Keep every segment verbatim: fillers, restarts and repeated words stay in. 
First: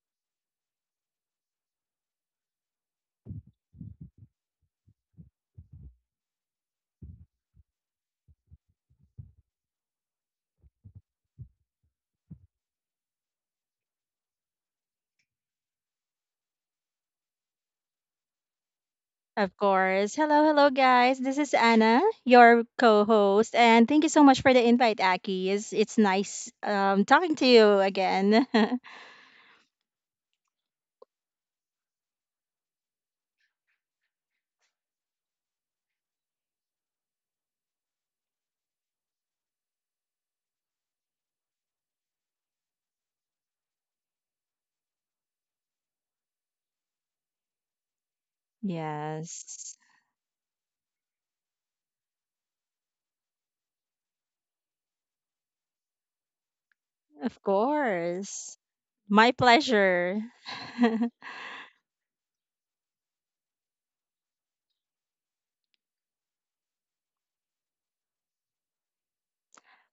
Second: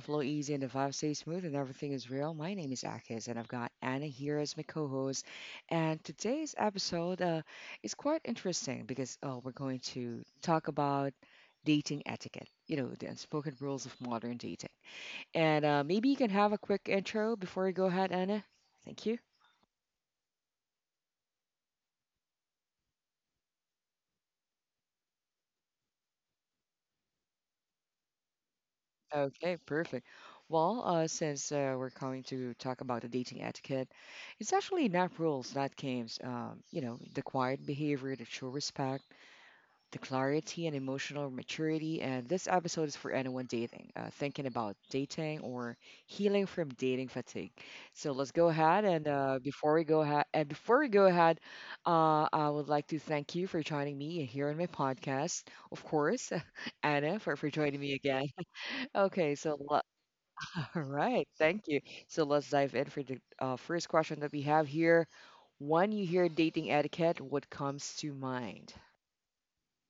flow easy and the vibe stays smooth and everything is real, my name is Akis and I've got Anna here as my co-host. And today's episode uh, is quite interesting because uh, we're going to talk about dating etiquette. You know, the unspoken rules of modern dating. And uh, maybe you can have a quick intro before we go ahead, Anna. Thank you. Of course. Hello, hello, guys. This is Anna, your co-host, and thank you so much for the invite, Aki. It's it's nice um talking to you again. Okay, perfect. Well, uh, since uh, we're going to talk about the dating etiquette, it's actually not rules, not games. Um, you know, the quiet behavior, the true respect, the clarity and emotional maturity. And this episode is for anyone dating, uh, thinking about dating or healing from dating fatigue. So let's go ahead and uh, Yes, before we go ahead and before we go ahead, uh, I would like to thank you for joining me here on my podcast, of course, Anna, for of for joining me again. course. My Okay, so all pleasure. right, thank you. So let's dive in for the uh, first question that we have here. When you hear dating etiquette, what comes to mind?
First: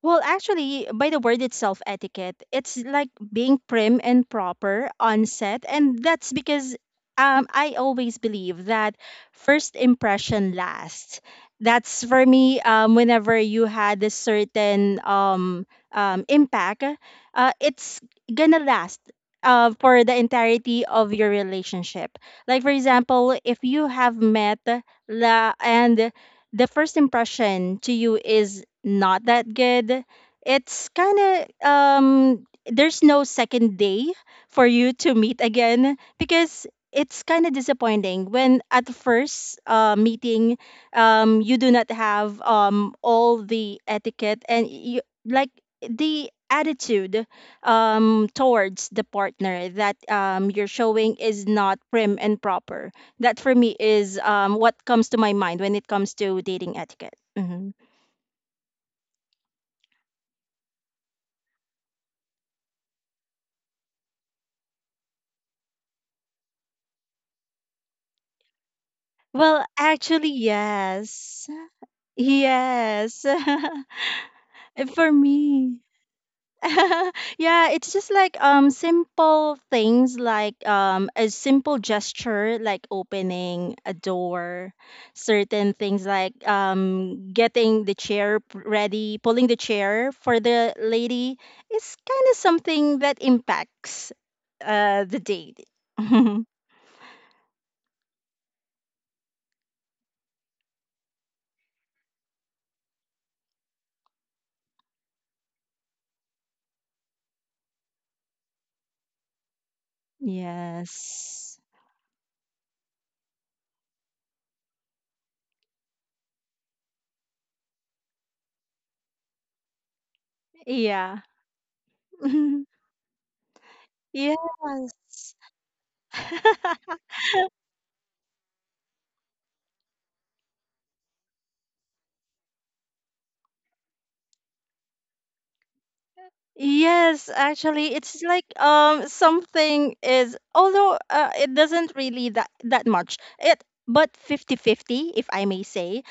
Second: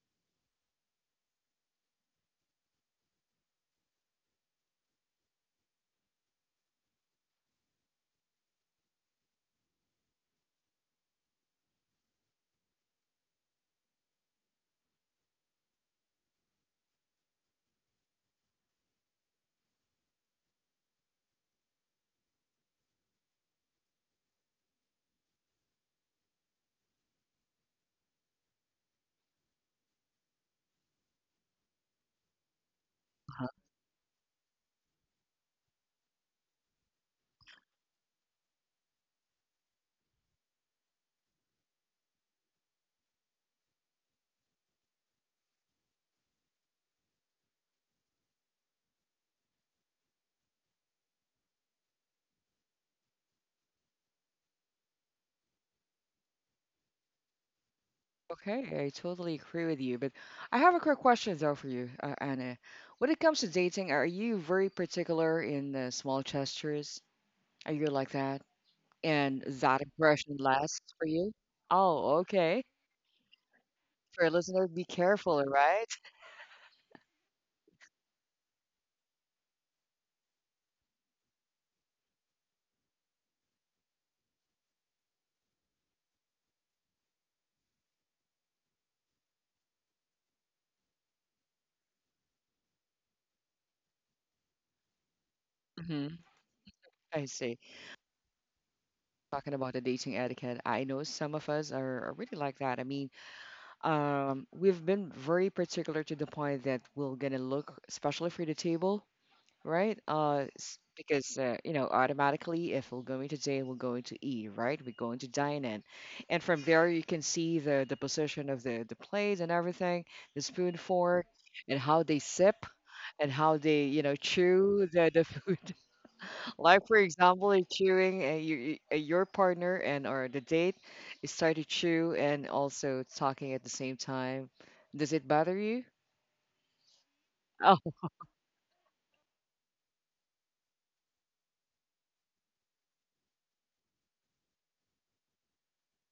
Well, actually, by the word itself, etiquette, it's like being prim and proper on set. And that's because um, I always believe that first impression lasts. That's for me, um, whenever you had a certain um, um, impact, uh, it's gonna last. Uh, for the entirety of your relationship. Like, for example, if you have met la- and the first impression to you is not that good, it's kind of um there's no Uh-huh. second day for you to meet again, because it's kind of disappointing when at the first uh, meeting um you do not have um all the etiquette, and you like the attitude um towards the partner that um you're showing is not prim and proper. That for me is um, what comes to my mind when it comes to dating etiquette. Hmm. Okay, I totally agree with you, but I have a quick question though for you, uh, Anna. When it comes to dating, are you very particular in the small gestures? Are you like that? And Well, that actually, impression lasts for you? yes. Oh, okay. Yes. For a listener, be For careful, all me. right? Yeah, it's just like um simple things like um a simple gesture like opening a door, certain things like um getting the chair p- ready, pulling the chair for the lady is kind of something that impacts uh the date. Mhm. I see. Talking about the dating etiquette, I know some of us are, are really like that. I mean, um, we've been very particular to the point that we're gonna look, especially for the table, right? Uh, s- because Yes. uh, you know, automatically, if we're going to J, we're going to E, right? We're going to dine in, and from there you can see the the position of the the plates and everything, the spoon, Yeah. fork, and how they sip and how they you know Yes. chew the the food. Like for example, if chewing uh, you, you- uh, your partner and or the date is started to chew and also talking at the same time. Does it bother you? Yes, Oh, actually, it's like um something is, although uh, it doesn't really that that much. It but fifty fifty, if I may say.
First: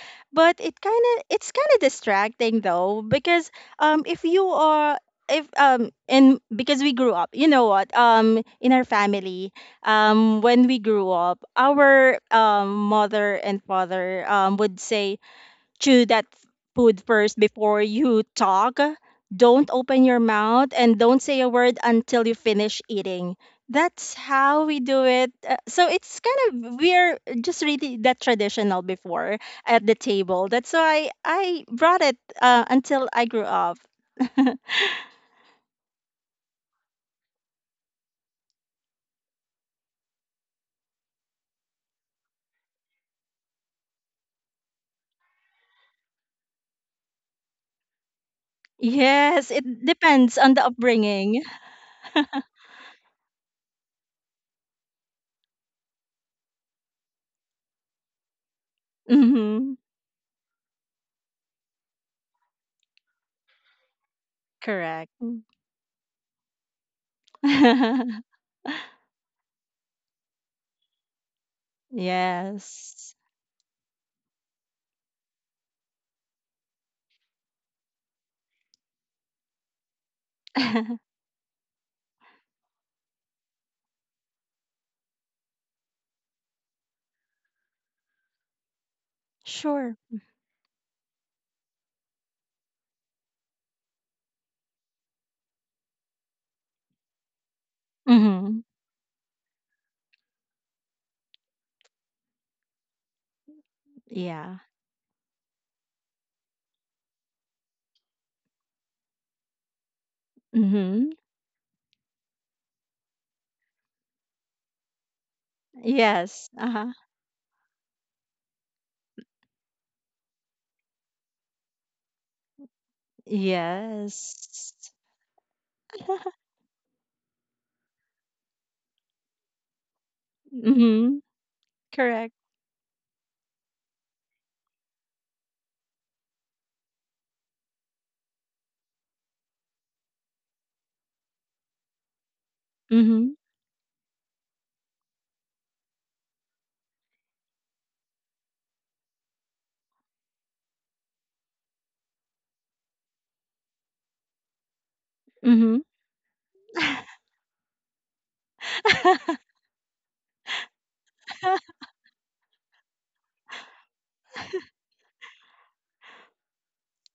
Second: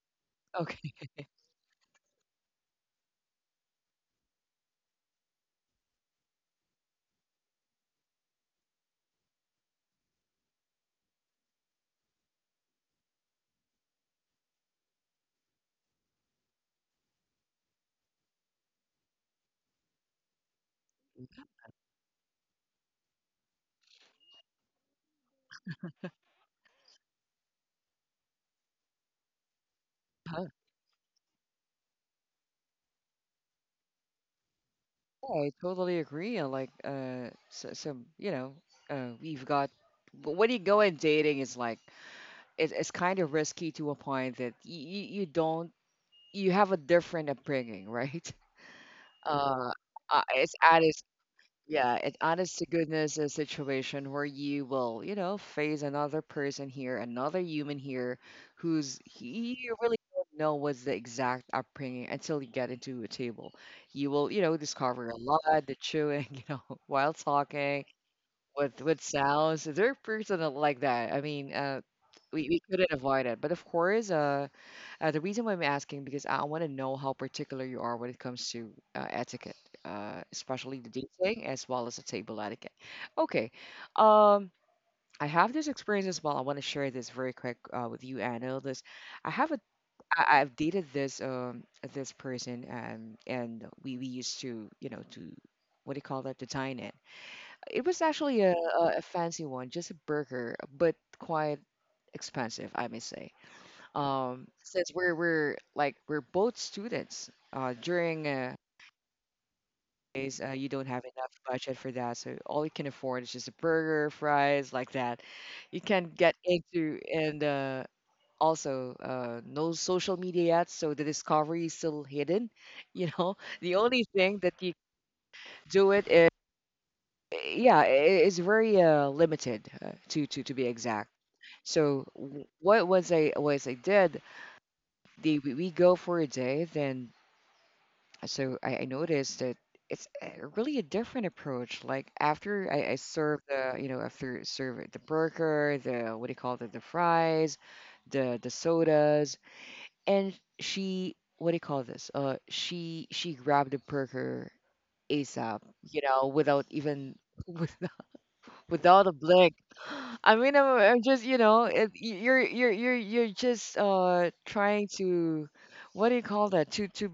But it okay. kind of it's kind of distracting though, because um if you are, if um and because we grew up, you know what? Um in our family, um when we grew up, our um mother and father um would say chew that food first before you talk. Don't open your mouth and don't say a word until you finish eating. That's how we do it. Uh, so it's kind of, we're just really that traditional before at the Huh. table. That's why I brought it uh, until I grew up. Yeah, I totally agree. on, Like, uh, so, so you know, uh, we've got. But when you go in dating, it's like it's, it's kind of risky to a point that you, you don't you have a different upbringing, right? Yes, it Uh, uh, depends on it's the added. upbringing. Yeah, it honest to goodness a situation where you will, you know, face another person here, another human here, who's he Hmm. you really don't know what's the exact upbringing until you get into a table. You will, you know, discover Correct. a lot, the chewing, you know, while talking, with with sounds. They're personal like that. I mean, uh, we, we couldn't Yes. avoid it. But of course, uh, uh, the reason why I'm asking because I want to know how particular you are when it comes to uh, etiquette, uh, especially the dating as well as the table etiquette. Okay, um, I have this experience as well. I want to share this very quick uh, with you, Anna. This I have a Sure. I, I've dated this um this person and and we we used to you know to what do you call that to dine in. It was actually a, Hmm. a a fancy one, just a burger, but quite expensive, I may say. um, Yeah. Since we're we're like we're both students uh, during uh, days, uh, you don't have Mm-hmm. enough budget for that, so all you can afford is just a burger fries like that you can't get Yes. Uh-huh. into. And uh, also uh, no social media yet, so the discovery is still hidden. You know, the only thing that Yes. you do it is yeah, it is very uh, limited uh, to, to to be exact. Mm-hmm. So Correct. w- what was i was I did the we we go for a day. Then Uh, so I, I noticed that it's uh, really a different approach. Like after I, I Mm-hmm. serve the, you know, after serve the burger, the what do you call it, the fries, the the sodas, and she what do you call this? Uh, she she grabbed the burger ASAP, Mm-hmm. you know, without even without a blink. I mean, I'm, I'm just, you know, it, y- you're you're you're you're just uh trying to, what do you call that? To to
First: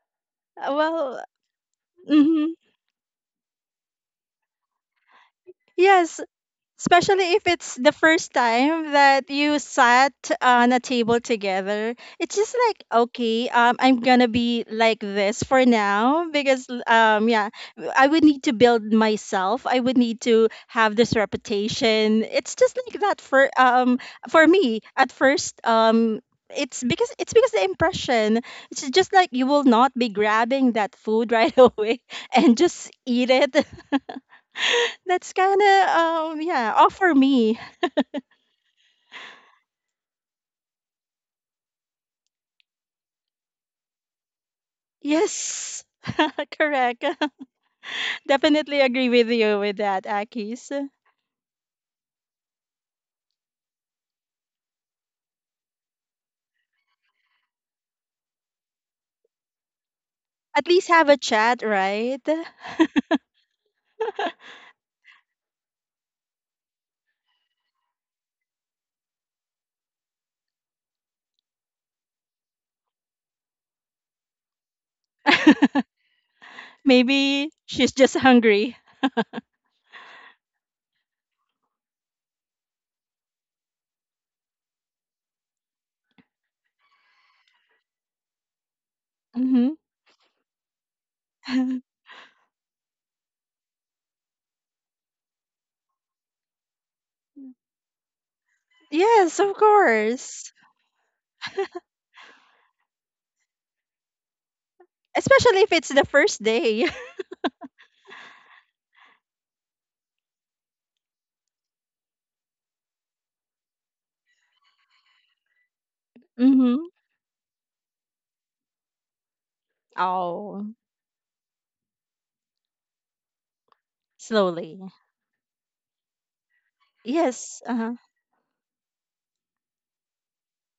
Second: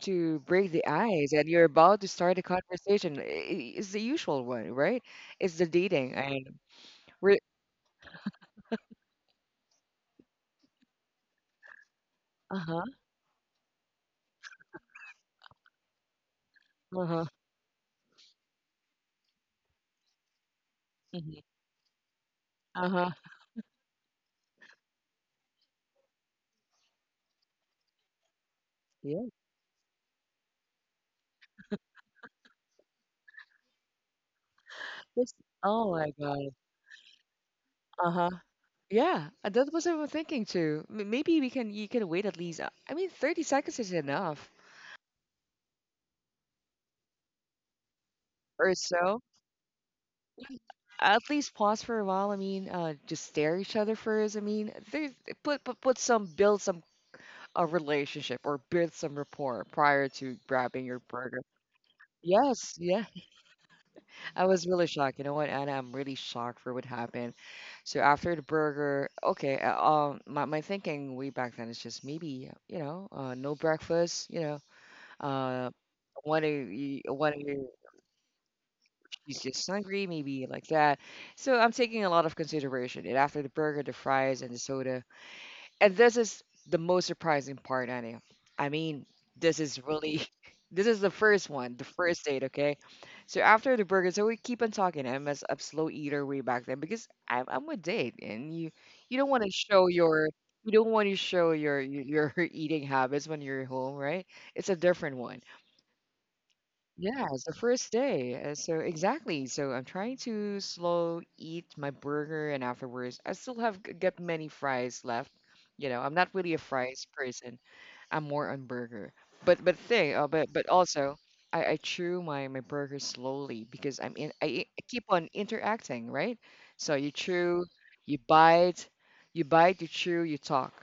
To break the Well, ice, and you're about to start a mm-hmm. conversation. I- i- It's the usual one, right? It's the dating, Yes, and especially we're if it's the first time that you sat on a table together. It's just like, uh-huh, okay, um, I'm gonna be like this for now, because, uh-huh, um, yeah, I would need to build myself. I would need to have this mhm, reputation. It's just like uh-huh. that for, um, for me at first, um, it's because it's because the impression, it's just Yeah. like you will not be grabbing that food right away and just eat it. That's, That's oh kinda, my um, God. yeah, off for me. Uh-huh. Yeah, uh, that was what I'm thinking too. M- Maybe we can you can wait at least. uh, I mean, thirty seconds is enough Yes, correct. or Definitely agree so. with you with that, Akis. At least pause for a while. I mean, uh, just stare at each other first. I mean, there's put put put some build some a relationship, or build some rapport prior to At grabbing least your have a burger. chat, right? Yes, yeah. I was really shocked. You know what, Anna? I'm really shocked for what happened. So after the burger, okay. uh, Um, my my thinking way back then is just maybe you know, uh, no breakfast. You know, uh, want to want Maybe to she's just hungry. she's just hungry, maybe like that. So I'm taking a lot of consideration. And after the burger, the fries, and the soda, and this is the most surprising part, Annie. I mean, this Hmm. is really, this is the first one, the first date, okay? So after the burger, so we keep on talking. I'm a, s- a slow eater way back then because I'm, I'm a date, and you you don't Yes, want to of show your course. you don't want to show your your your eating habits when you're home, right? It's a different one. Especially if it's the first day. Yeah, it's the first day. uh, So exactly. So I'm trying to slow eat my burger, and afterwards, I still have g- got many fries left. You know, I'm not really a Hmm. fries person. I'm more on burger. But but thing, uh, but but Oh, also, I, I chew my my burger slowly because I'm in. I, e, slowly. I keep on interacting, right? So you Yes. chew, Uh-huh. you bite, you bite, you chew, you talk.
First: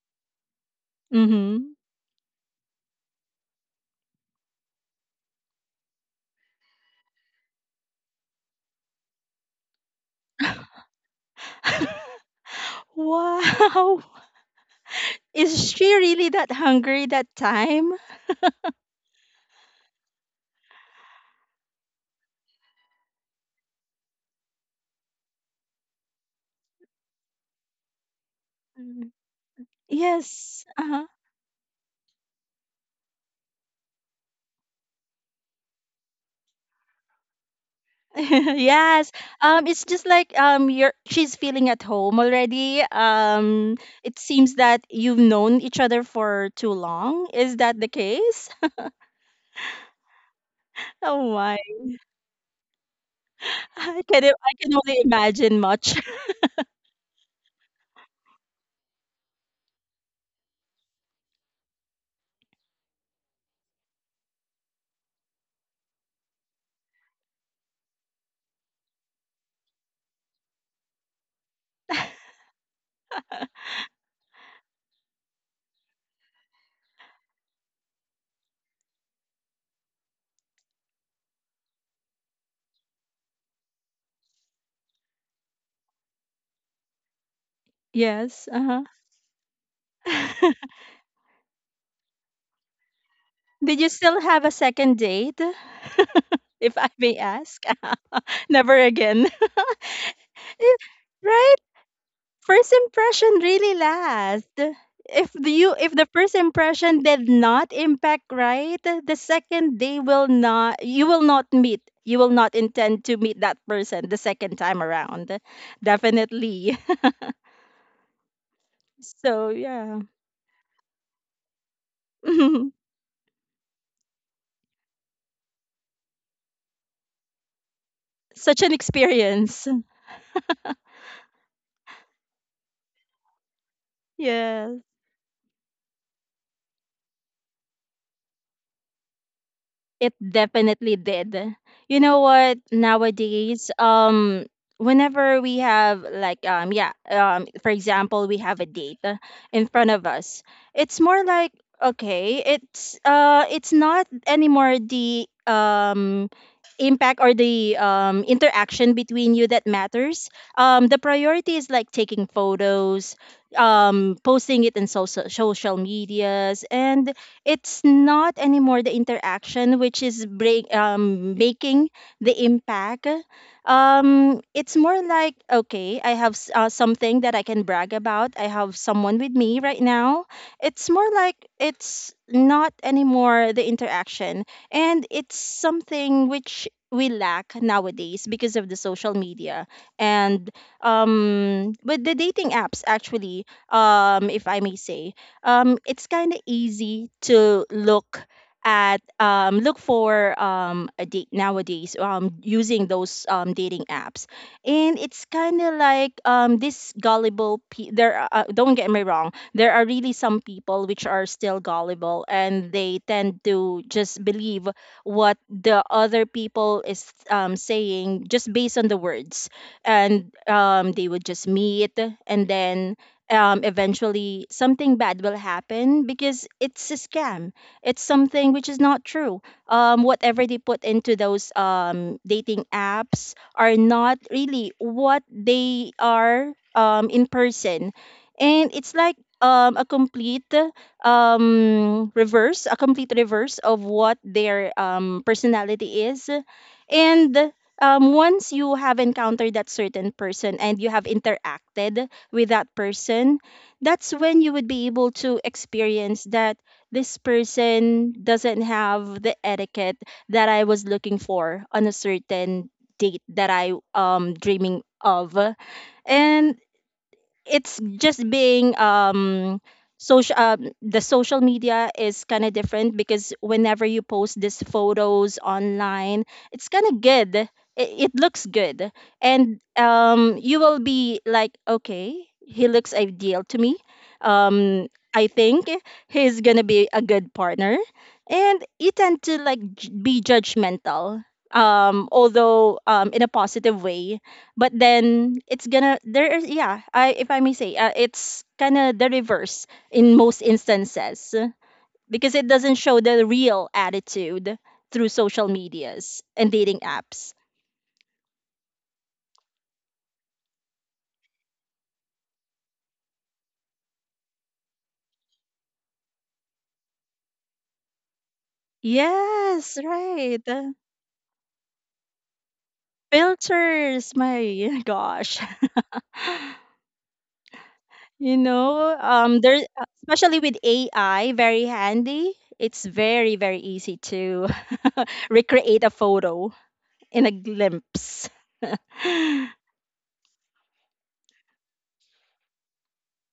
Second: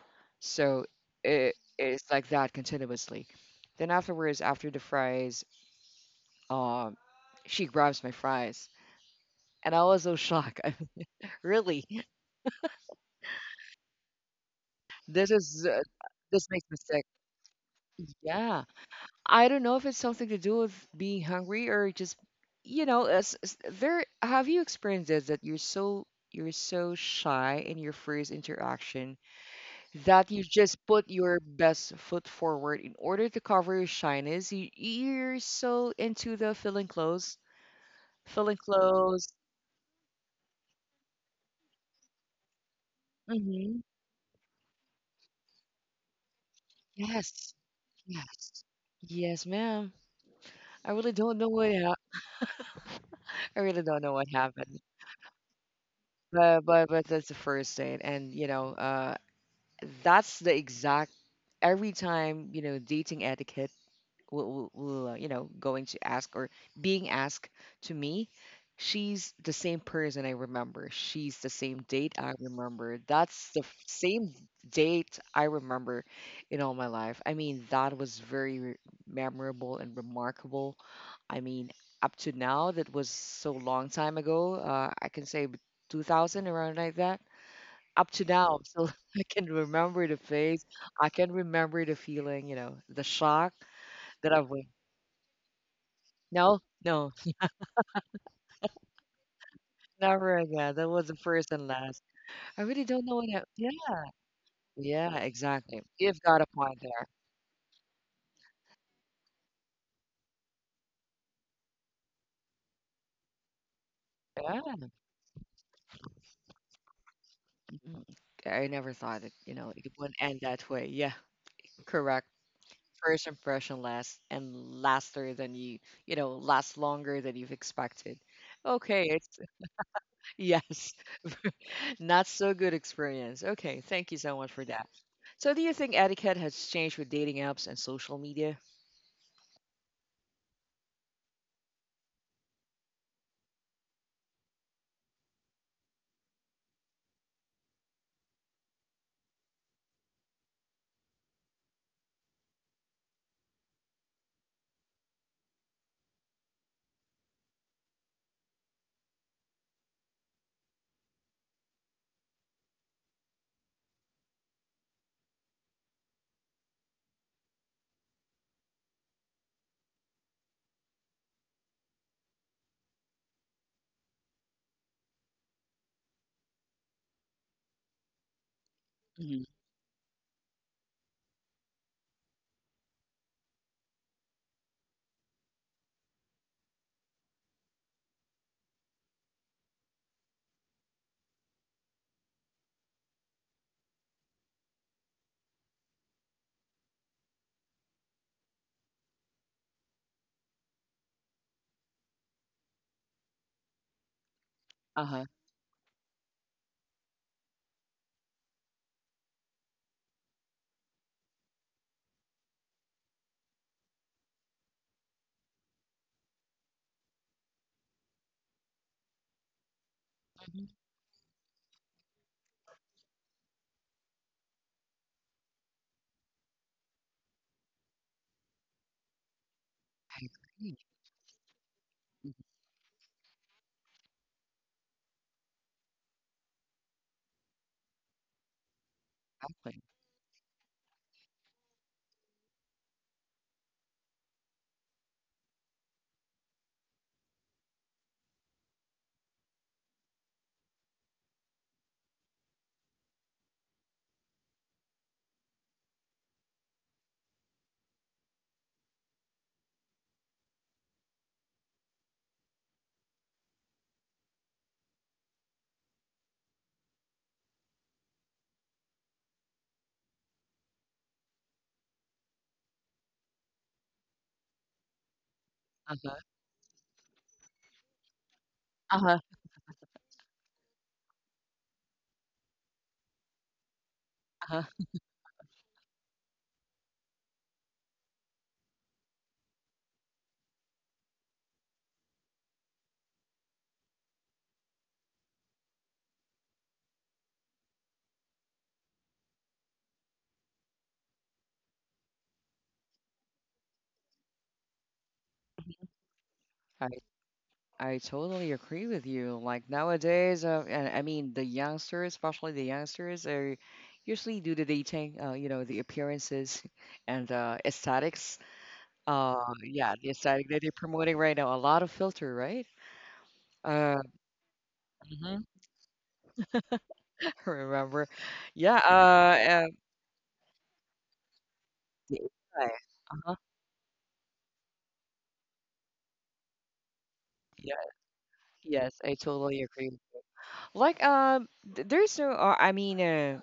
So it Hmm. it's like that continuously. Then afterwards, after the fries. Um, she grabs my fries, and I was so shocked. I mean, really, Wow. this is Is uh, she really this that makes me sick. hungry that time? Yeah, I don't know if it's something to do with being hungry or just, you know, it's, it's there. Have you experienced this that you're so you're so shy in your first Mm. interaction that you Yes. just Uh-huh. put your best foot forward in order to cover your shyness? You, you're so into the feeling close, feeling Yes. close. Um, it's just like um, you're she's feeling at home already. Um, hmm It seems that you've known each other for too long. Yes, Is that the case? yes, yes, ma'am. I really Oh don't know my! what hap I really don't I know can what I can happened. only imagine much. But but but that's the first date, and you know, uh, that's the exact every time you know dating etiquette will, will, uh, you know going to ask or being asked to me. She's the same person, I remember. She's the same date, I remember. That's the f- same date I remember in all my life. I mean that was very re- memorable and remarkable. I mean up to now, that was so long time ago. uh, I can say b- two thousand around, like that, up to Yes. now. Uh-huh. So I can remember the face, I can remember the feeling, you know, the shock Did you still that I have a went. second date, No, if I no, may ask? Never again. never again. That was the first Right? and last. I First really don't know impression what. I, yeah, really lasts. yeah, If the- you exactly. if the You've first got a point impression there. did not impact right, the second day will not, you will not meet. You will not intend to meet that person the second time Yeah, around. Definitely. mhm. I never thought that So you know it yeah. wouldn't end that way. Yeah, correct. First impression lasts and laster than you you know lasts longer than you've expected. Such an Okay, it's experience. yes, not so good experience. Okay, thank you so much for Yes. that. So, do you think etiquette has changed with dating apps and social media? It definitely did. You know what? Nowadays, um, whenever we have like um yeah, um for example, we have a date uh, in front of us. It's more like, okay, it's uh it's not anymore the um impact or the um interaction between you that matters. Um the priority is like taking photos, um posting it in social social medias, and it's not anymore the interaction which is break, um, making the impact. Um, it's more like, okay, I have s- uh, something that I can brag about. I have someone with Mhm. me right now. It's more like it's not anymore the interaction, and it's something which we lack nowadays because of the social media. And um, with the dating apps, actually, um, if I may say, um, it's kind of easy to look at um, look for um, a date nowadays, um, using those um, dating apps. And Uh huh. it's kind of like um, this gullible pe- there are- uh, don't get me wrong, there are really some people which are still gullible, and they tend to just believe what the other people is um, saying, just based on the words. And um, they would just meet, and then um, eventually something bad will happen, because it's a scam. It's something which is not true. Um, whatever they put into those um, dating apps are not really what they are um, in person. And it's like um, a complete um, reverse, a complete reverse of what their um, personality is. And um, once you have encountered that certain person and you have interacted with that person, that's when you would be able to experience that this person doesn't have the etiquette that I was looking for on a certain date that I um dreaming of. And it's just being um social um, the social media is kind of different, because whenever you post these photos online, it's kind of good. It, it looks good, Uh huh. and um you will be like, okay, he looks ideal to me. Uh-huh. um I think he's gonna be a good partner, and you tend to like j- be judgmental, um although um in a positive way. But then it's gonna there is, yeah. I, if I may say, uh, it's kind of the reverse in most instances, uh, because it doesn't show the real attitude through social medias and dating I apps. I totally agree with you. Like nowadays, uh, and I mean the youngsters, especially the youngsters, are usually due to dating, uh, you know, the appearances and uh, aesthetics. Uh, Yes, yeah, the right. aesthetic that they're uh, promoting right now, a lot of filter, right? Uh, Filters, my mhm, gosh. Remember? you Yeah. know Uh, um uh, there especially with A I, very The handy. A I, It's uh-huh. very, very easy to recreate a photo in a Yeah. glimpse. Yes, I totally agree. Like, um, th- there's no, uh, I mean, uh,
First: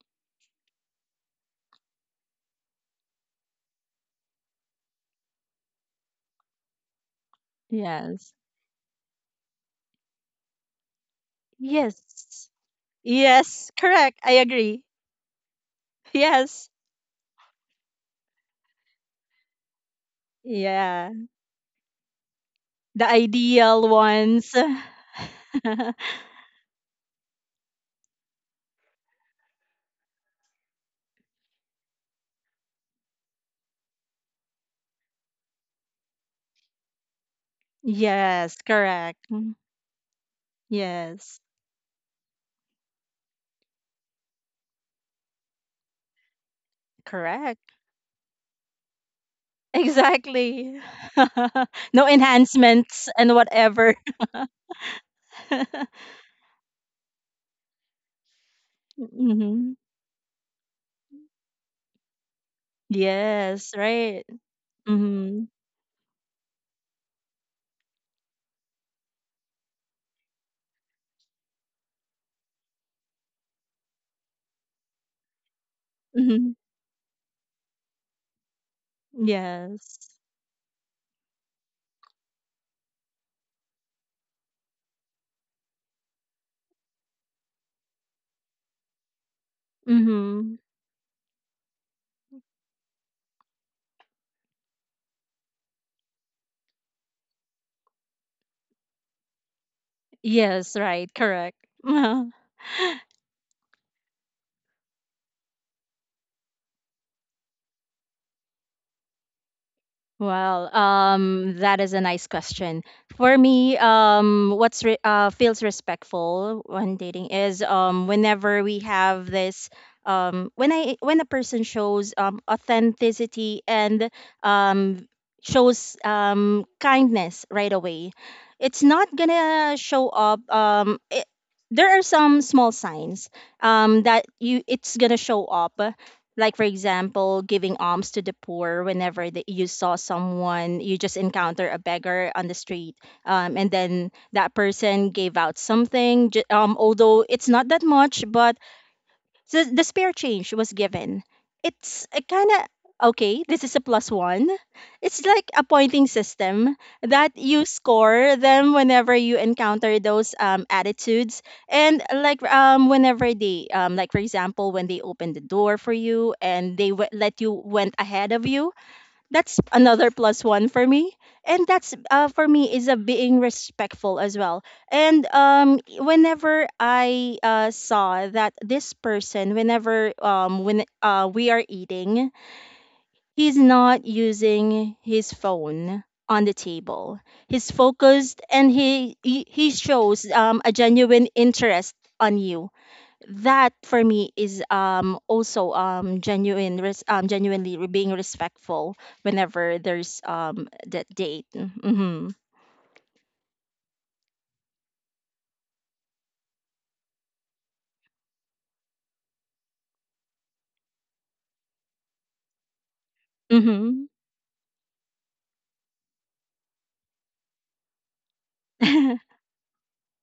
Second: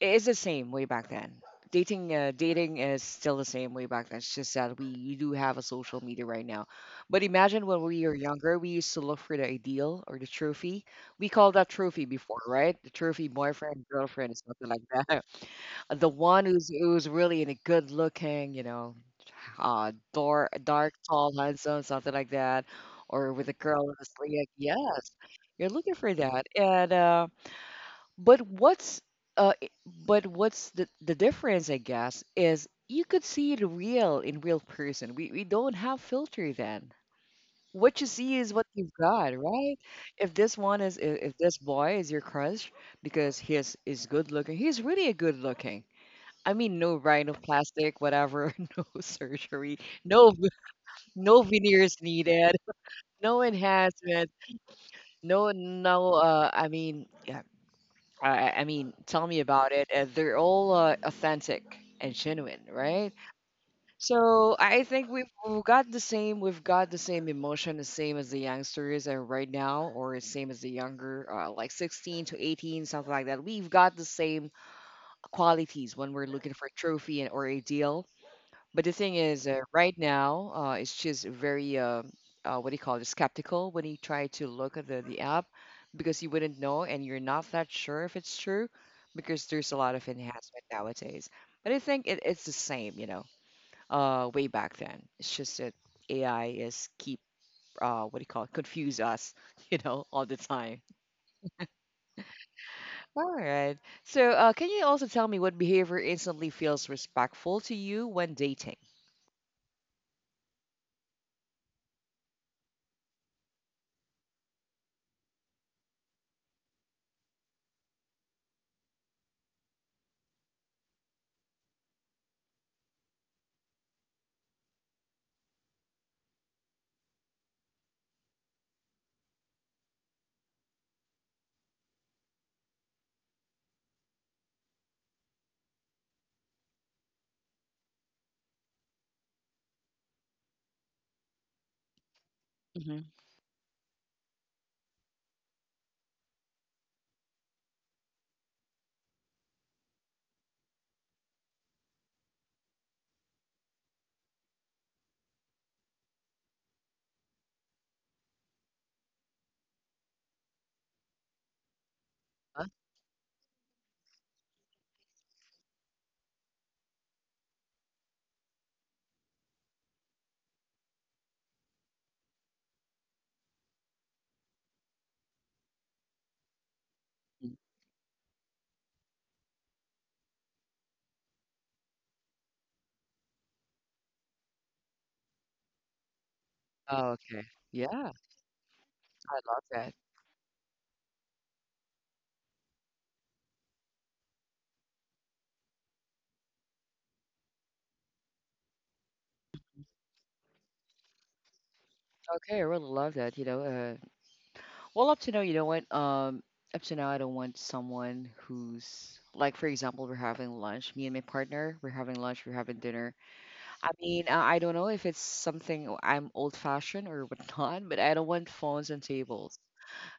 it is the same way back then. Dating, uh, dating is still the same way back then. It's just that we do have a social media right now. But imagine when we were Yes. younger, we used to look for the ideal or the trophy. We call that trophy before, Yes. right? The trophy boyfriend, Yes, girlfriend, correct. or I something agree. like that. The one who's Yes. who's really in a good looking, you know, uh, dark, dark, tall, Yeah. handsome, something like that, The or with a girl in a ideal slick. ones. Yes, you're looking for that, and. Uh, but what's uh, i- but what's the the difference, I guess, is you could see it real in real person. We we don't have filter then. What you see is Yes, what you've correct. got, Mm. right? If this one is I- If Yes, this boy is your crush because he is is good looking, he's really a good looking. I mean, no correct. rhinoplastic, whatever, no surgery, no v- Exactly. no veneers No needed, enhancements and no whatever. enhancement, no, Hmm. no. Uh, I mean, I, I mean, tell me about it. Uh, they're all uh, authentic and genuine, right? Yes, right. So I think we've, Hmm. we've got the same, we've got the same emotion, the same as the youngsters are right now, or same as the younger, uh, like sixteen to eighteen, something like that. We've got the same qualities when we're Hmm. looking for a trophy and, or a deal. But the thing is, uh, right Yes. now, uh, it's just very, uh, uh, what do you call it, skeptical when you try to look at the, the app because you wouldn't know and you're not that sure if it's true because there's a lot of Hmm. enhancement nowadays. But I think it, it's the same, you know, uh, way back then. It's just that A I is keep, uh, what do you call it, confuse us, you know, all the Yes, time. right. Correct. All right. So, uh, can you also tell me what behavior instantly feels respectful to you when dating? Well, um, that is a nice question. For me, um, what's re- uh, feels respectful when dating is um, whenever we have this, um, when I when a person shows um, authenticity and um, shows um, kindness right away. It's not gonna show up. Um, it, there are some small signs um, that you it's gonna show up. Like, for example, giving alms to the poor whenever that you saw someone, you just encounter a beggar on the street, Mhm. um, and then that person gave out something, ju- um, although it's not that much, but so the spare change was given. It's kind of, okay, this is a plus one. It's like a pointing system that you score them whenever you encounter those um, attitudes. And like Huh? um, whenever they, um, like for example, when they open the door for you and they w- let you went ahead of you, that's another plus one for me, and that's uh, for me is a being respectful as well. And um whenever I uh, saw that this person, whenever um when uh, we are eating, he's not using his phone on the table. Oh, okay. He's Yeah, I focused, and he he, he love that. shows um, a genuine interest on you. That for me is um also um genuine res- um genuinely re- being respectful whenever there's um that date. Mm-hmm. Okay, I really love that. You know, uh, well, up to now, you know what? Um, up to now, I don't want someone who's, like, for example, we're having lunch. Me and my partner, we're having lunch. We're having dinner. I Mm-hmm. mean, I, I don't know if it's something I'm old-fashioned or whatnot, but I don't want phones on tables.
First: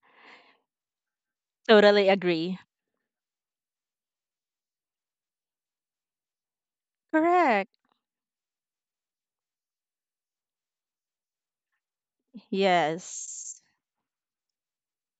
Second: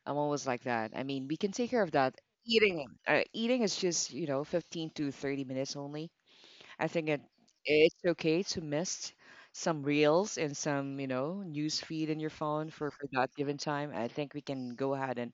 I'm always like that. I mean, we can take care of Totally that. agree. Eating, uh, eating is just, you know, fifteen to thirty minutes only. I think it Correct. it's okay to miss some reels and some, you know, news feed in your phone for, for that given Yes. time. I think we can go ahead and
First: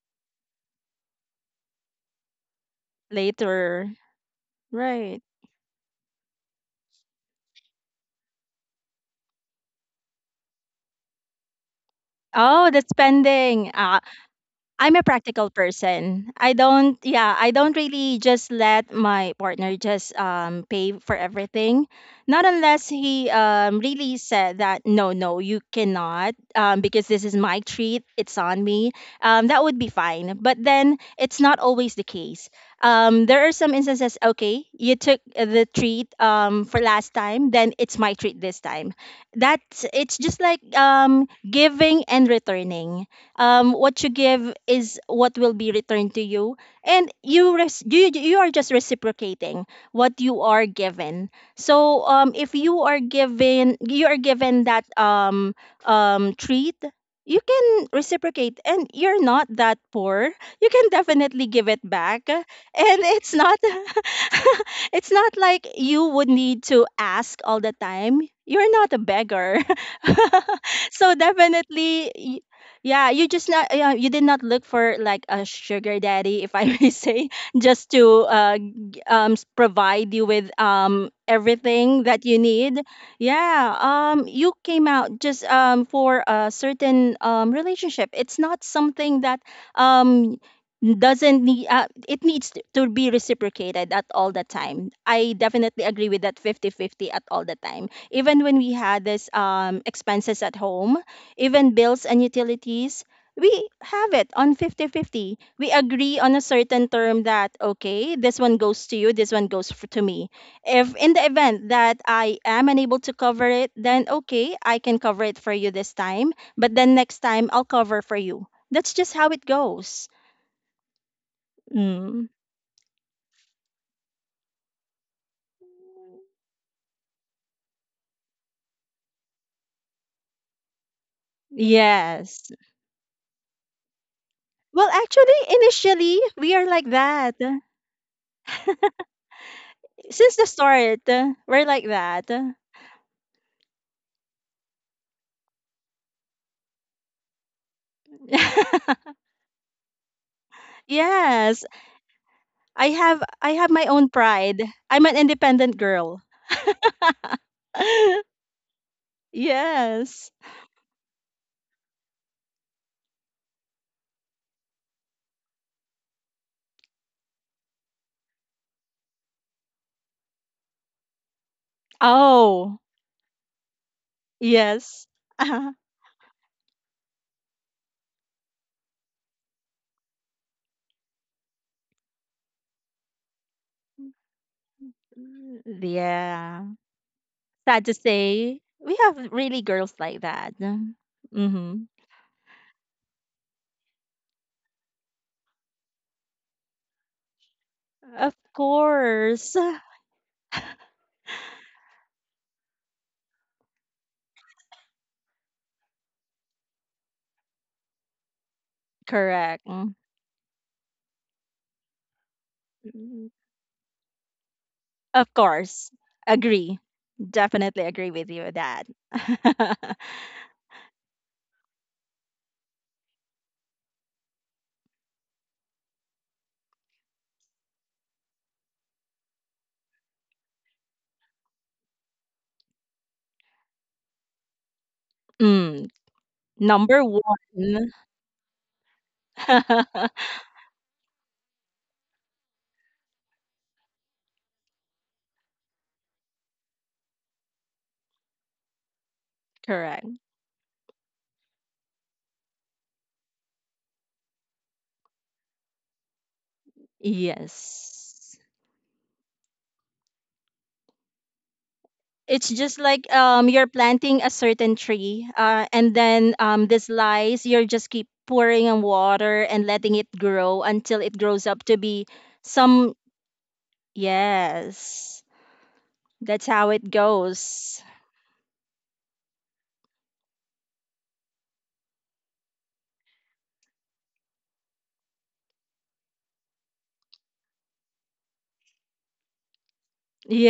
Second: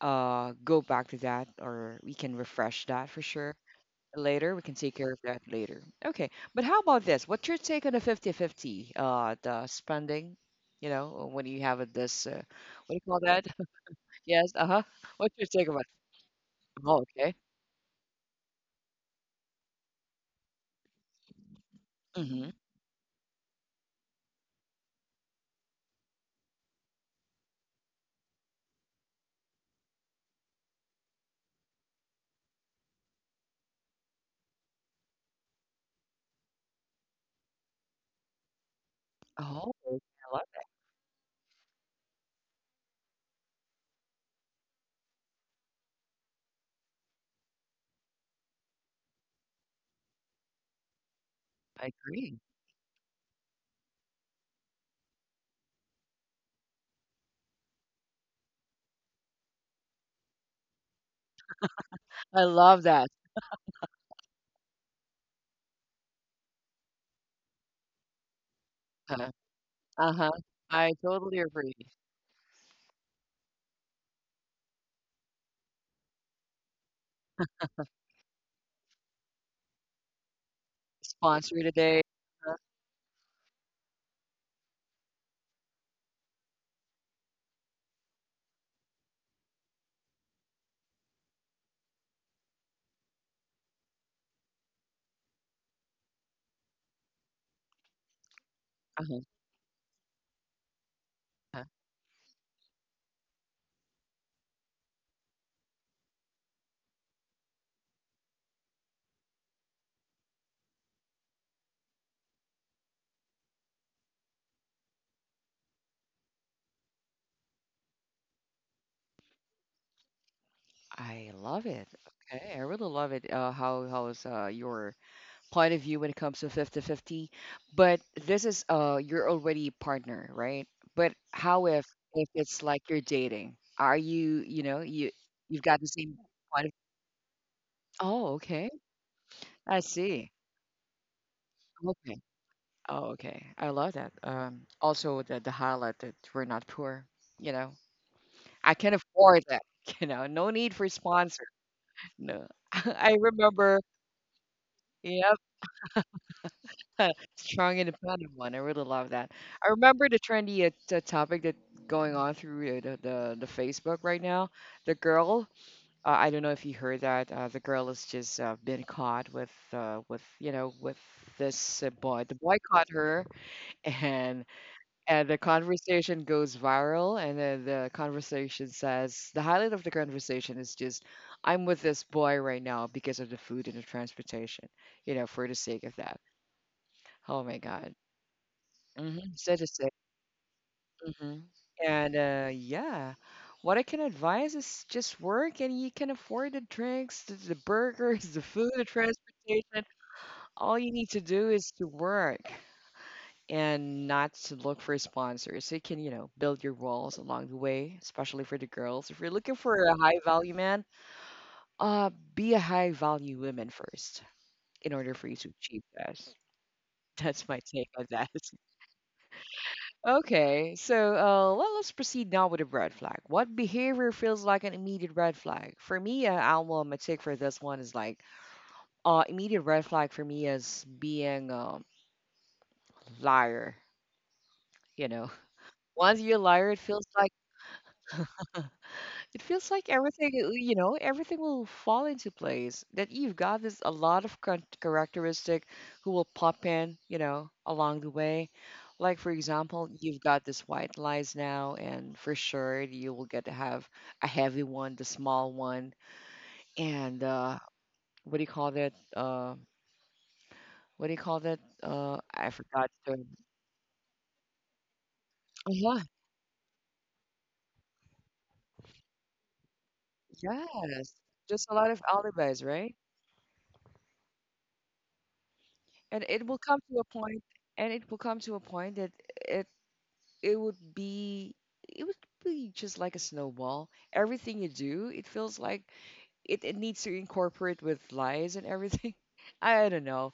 uh go back to that, or we can refresh that for sure Later. later. We can take care of Right. that later. Okay. But how about this? What's your take on the fifty-fifty uh the spending? You know, when you have it this, uh, Oh, what do you that's call that? pending. Ah, Yes, uh-huh. I'm a What's your practical take about it? person. I don't, Oh, yeah, okay. I don't really just let my partner just um, pay for everything. Not Mm-hmm. unless he um, really said that, no, no, you cannot, um, because this is my treat, it's on me. Um, that would be fine. But then it's not always the case. Um, there are some instances, okay, you took the treat um, for last time, then it's my treat this time. That's, Oh, It's okay. just I like love it. um, giving and returning. Um, what you give is what will be returned to you, and you res- you, you are just reciprocating what you are given. So I um, if agree. you are given you are given that um, um, treat, you can reciprocate, and you're not that poor. You can definitely give it back. I And love that. it's not it's not like you would need to ask all the time. You're not a beggar. Uh-huh. I So totally agree. definitely, y- yeah, you just not yeah, you did not look for like a sugar daddy, if I may say, just to uh, g- um, s- provide you with um Sponsor everything today. that you Uh-huh. need. Yeah, um, you came out just um for a certain um relationship. It's not something that um doesn't need uh, it needs t- to be reciprocated at all the time. I definitely agree with that fifty fifty at all the time, even when we had this Uh-huh. um expenses at home, even Uh-huh. bills and utilities. We have it on fifty-fifty. We agree on a certain term that, okay, this one goes to you, this one goes f- to me. If in the event that I am unable to cover it, then okay, I can cover it for you this time, but then next time I'll cover for you. That's just how it goes. I love it. Mm. Okay, I really love it. Uh, how how's uh, your point of view when it comes to fifty-fifty? But this is, uh, you're already partner, right? But how if if Yes. it's like you're dating? Are you you Well, know you actually, you've got the initially, same we are point of? like that. Oh, okay, I Since the see. start, uh, we're like that. Okay, oh, okay, I love that. Um, also, the the highlight that we're not poor, you know, I can afford that, you know, no need for sponsor. Yes, No. I I have I have my remember, own pride. I'm an yep, independent girl. strong independent one. I really love that. I remember Yes. the trendy uh, t- topic that going on through uh, the, the the Facebook right now. The girl, uh, I don't know if you heard that. Uh, the girl has just uh, been caught with uh, with you know with this uh, boy. The boy Oh, caught her, and yes. And the Uh-huh. conversation goes viral, and then the conversation says the highlight of the conversation is just, I'm with this boy right now because of the food and the transportation, you know, for the sake of that. Yeah. Oh my Sad to God. say, we have Mm-hmm. really So to girls say. like that. hmm Mm-hmm. And, uh, yeah, what I can advise is just work and you can afford the drinks, the, the Of burgers, the food, the course. transportation. All you need to do is to work. And not to look for sponsors. So you can, you know, build your walls along the way, especially for the girls. If you're Correct. looking for a high value man, uh, be a high Mm. value woman first in order Of for you to course. achieve that. Agree. That's my Definitely take agree on with you that. with that. Okay, so, uh, let, let's proceed now with a red flag. What behavior feels like an immediate red flag? For me, uh, Alma, my take for this one is, like, uh, immediate red flag for me is being a liar. You know, Mm. Once you're a liar, it Number feels like one. It feels like everything, uh, you know, everything will fall into place. That you've got this a lot of char- characteristic who will pop in, you know, along the way. Like, for example, Correct. you've got this white lies now, and for sure you will get to have a heavy one, the small one, and, uh, Yes. what do you call that? Uh, what do you call that? Uh, it's I just forgot like, the term. um you're planting a certain tree, uh, and Uh-huh. then um this lies, you're just keep pouring on water and letting it grow until it Yes, grows up to just a be lot of alibis, some. right? Yes, And that's it how will it come to a point, goes. and it will come to a point that it it would be it would be just like a snowball. Everything you do, it feels like it, it needs to incorporate with lies and everything. I don't know.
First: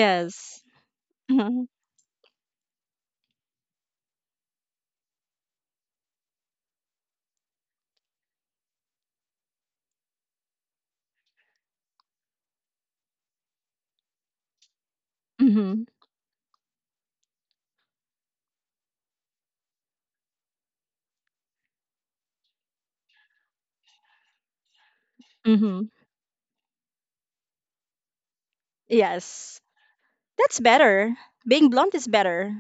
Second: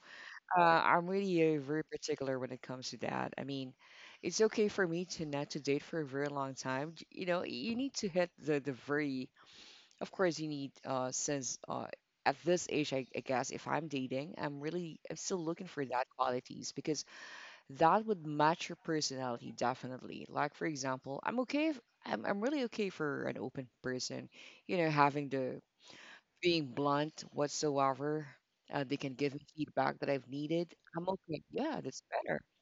Uh, I'm really, uh, Mm-hmm. very particular when it comes to that. I mean, it's okay for me to not to date for a very long time. J- You know, you need to hit the the very. Of course, you need uh since uh at this age, I, I guess if I'm dating, I'm really I'm still looking for Mm-hmm. that qualities because that would match your personality. Definitely, like for example, I'm okay if, I'm, I'm really okay for an open person, you know having the, Hmm. being blunt whatsoever. Uh, they can give me Yes, feedback that I've that's needed. I'm better. okay. Being Yeah, blunt that's is better. better.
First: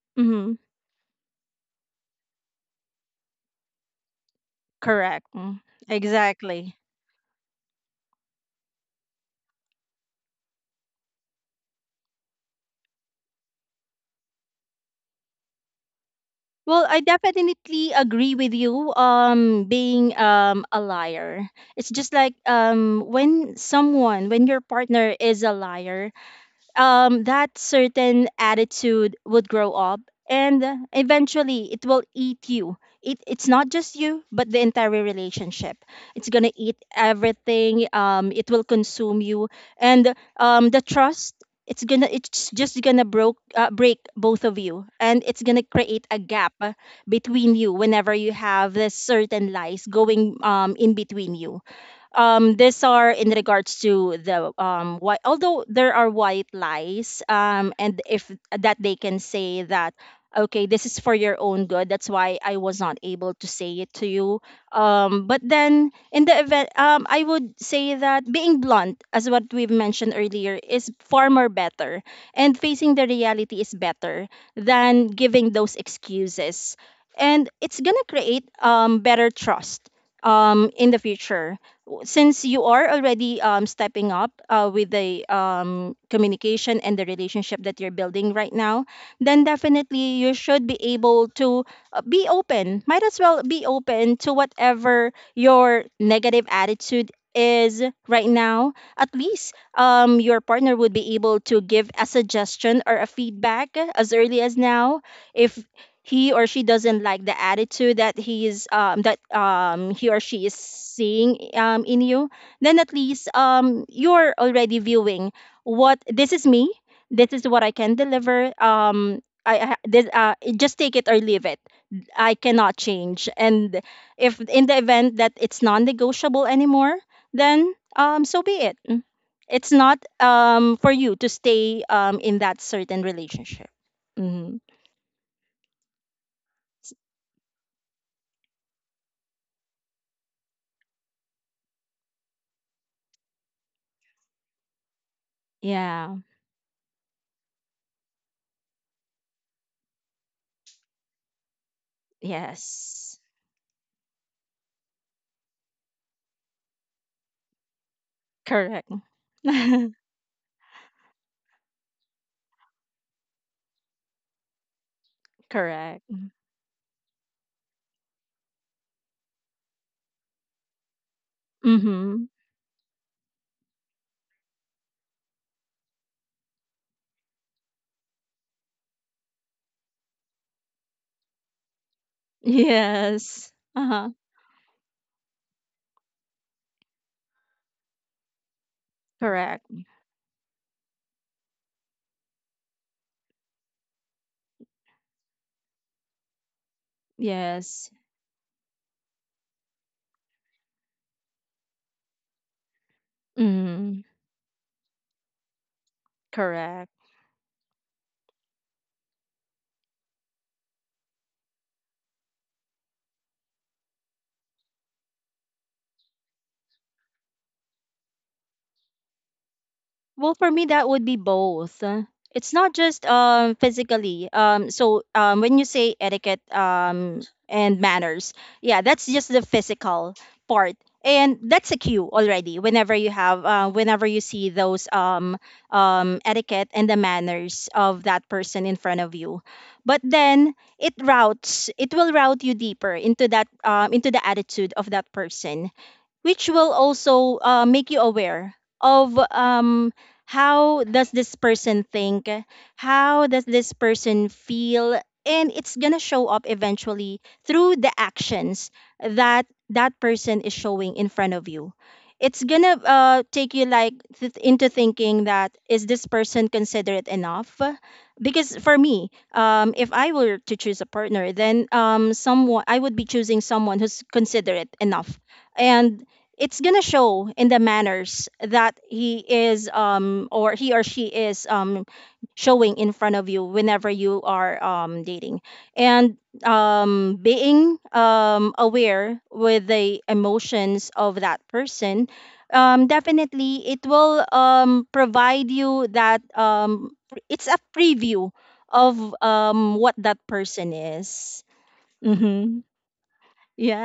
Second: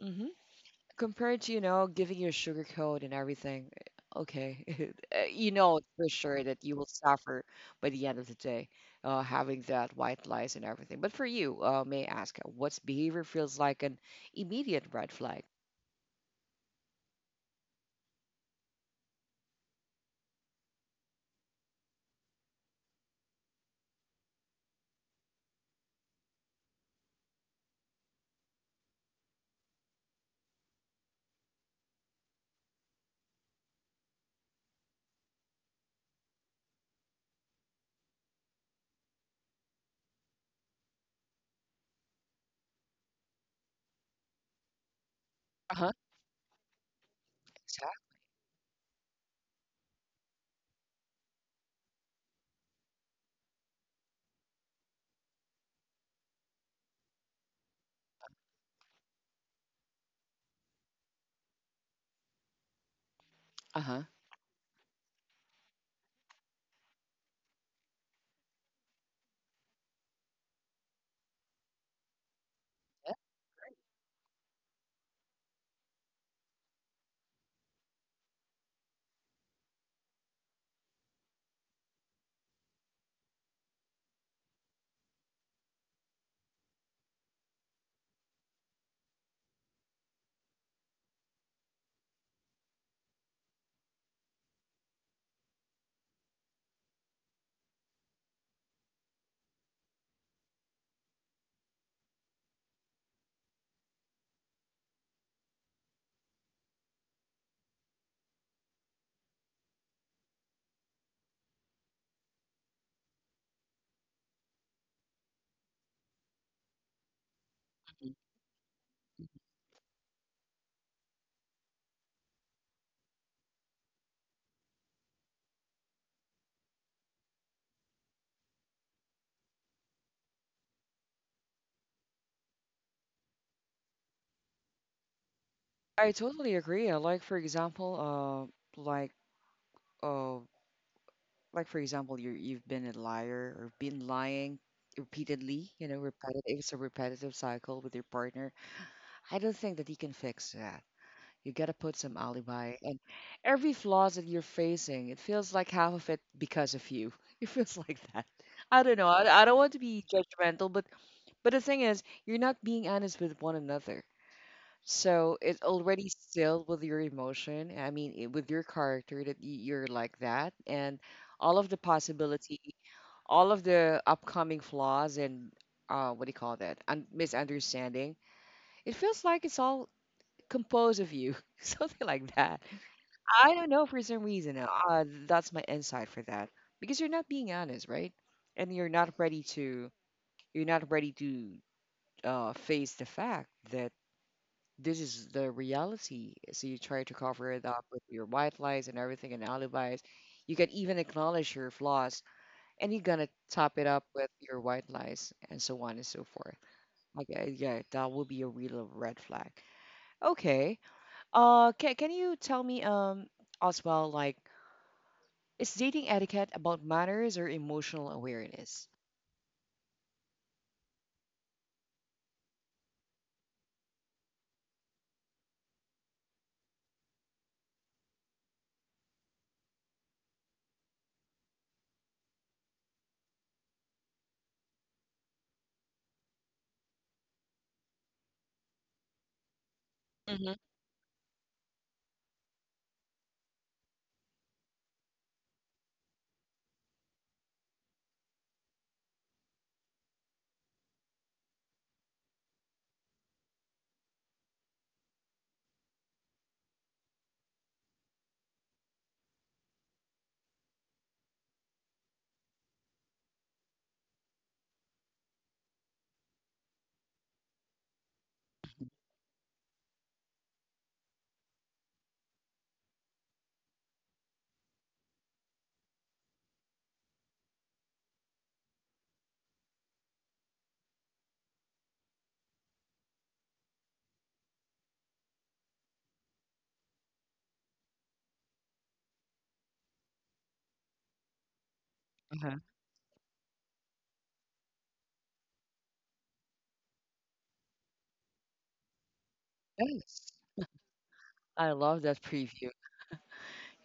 hmm Mm-hmm. compared to, you know giving you a sugar coat and everything. Eh, okay. Uh, correct. you Mm. Know for sure that Exactly. you will suffer by the end of the day, uh, having that white lies and everything, but for you, uh, may I ask, uh, what's behavior feels like an immediate red flag? Well, I definitely agree with you. Um, being um a liar, it's just like, um when someone, when your partner is a liar, um, that certain attitude would grow up, and eventually it will eat you. It, it's not just you, but the entire relationship. It's going to eat everything. Um, it will consume you. And um, the trust, it's gonna it's just gonna broke uh, break both of you, and it's gonna Uh-huh, create a gap uh, between you exact, whenever you have this certain lies going um in between you. Um, these are in regards to the, um, white. Although there are white lies, um, and if that they can say that, okay, this is for your own good. That's why I was not able to say it uh-huh, to you. Um, but then in the event, um, I would say that being blunt, as what we've mentioned earlier, is far more better, and facing the yeah, reality is better than giving those excuses. And it's gonna create, um, better trust, um, in the future, since you are already, um, stepping up uh, with the, um, communication and the relationship that you're building right now. Then definitely you should be able to uh, be open. Might as well be open to whatever your negative attitude is right now. At least, um, your partner would be able to give a suggestion or a feedback as early as now. If he or she doesn't like the attitude that he is um, that um, he or she is seeing, um, in you, then at least, um, you're already viewing what this is me. This is what I can mhm, deliver. Um, mm. I, I this, uh, just take it or leave it. I cannot change. And if in the event that it's non-negotiable anymore, then um, so be it. It's not, um, for you to stay, um, in that certain relationship. Mhm. I totally agree, uh, like, for example, uh, like, uh, like, for example, you you've been a liar or been lying repeatedly, you know, Yeah. repetitive, it's a repetitive cycle with your partner. I don't think that you can fix that. You gotta put some alibi, and Yes. every flaws that you're facing, it feels like half of it because of you. It feels like that. I Correct. don't know. I, I don't want to be judgmental, but but the thing is, you're not being honest with one another. So it's Correct. already sealed with your emotion. I mean, it, with your character that y- you're like that, and all of the Mm-hmm. possibility, all of the upcoming flaws, and, uh, what do you call that? Un- misunderstanding. It feels like it's all composed of you, something like that. Yes. I don't know for Uh-huh. some reason. Uh, uh, that's my insight for that because you're not being honest, right? And you're not ready Correct. to. You're not ready to uh, face the fact that this is the reality. So you try to cover it up Yes. with your white lies and everything and alibis. You can even acknowledge your flaws and you're gonna top it Mm. up with your white lies and so on and so forth. Correct. Okay, yeah, that will be a real red flag. Okay. Uh can can you tell me, um as well, like, is dating etiquette about manners or emotional awareness? Well, for me, that would be both. Uh, It's not just um physically. Um, so um, when you say etiquette um and manners, yeah, that's just the physical part, and that's a cue already. Whenever you have, uh, whenever you see those um um etiquette and the manners of that person in front of you, but Mm-hmm. then it routes, it will route you deeper into that, um into the attitude of that person, which will also uh, make you aware of, um, how does this person think, how does this person feel. And it's gonna show up eventually through the actions that that person is showing in front of you. It's gonna uh, take you like, th- into thinking that, is this person considerate enough? Because for me, um, if I were to choose a partner, then um, someone I would be choosing someone who's considerate enough, and it's gonna show in the manners that he is um or he or she is um showing in front of you whenever you are um dating, and um being um aware with the emotions of that person. Uh-huh. Um definitely it will um provide you that um pr- it's a preview of um what that Nice. person is. I love that Mhm. preview.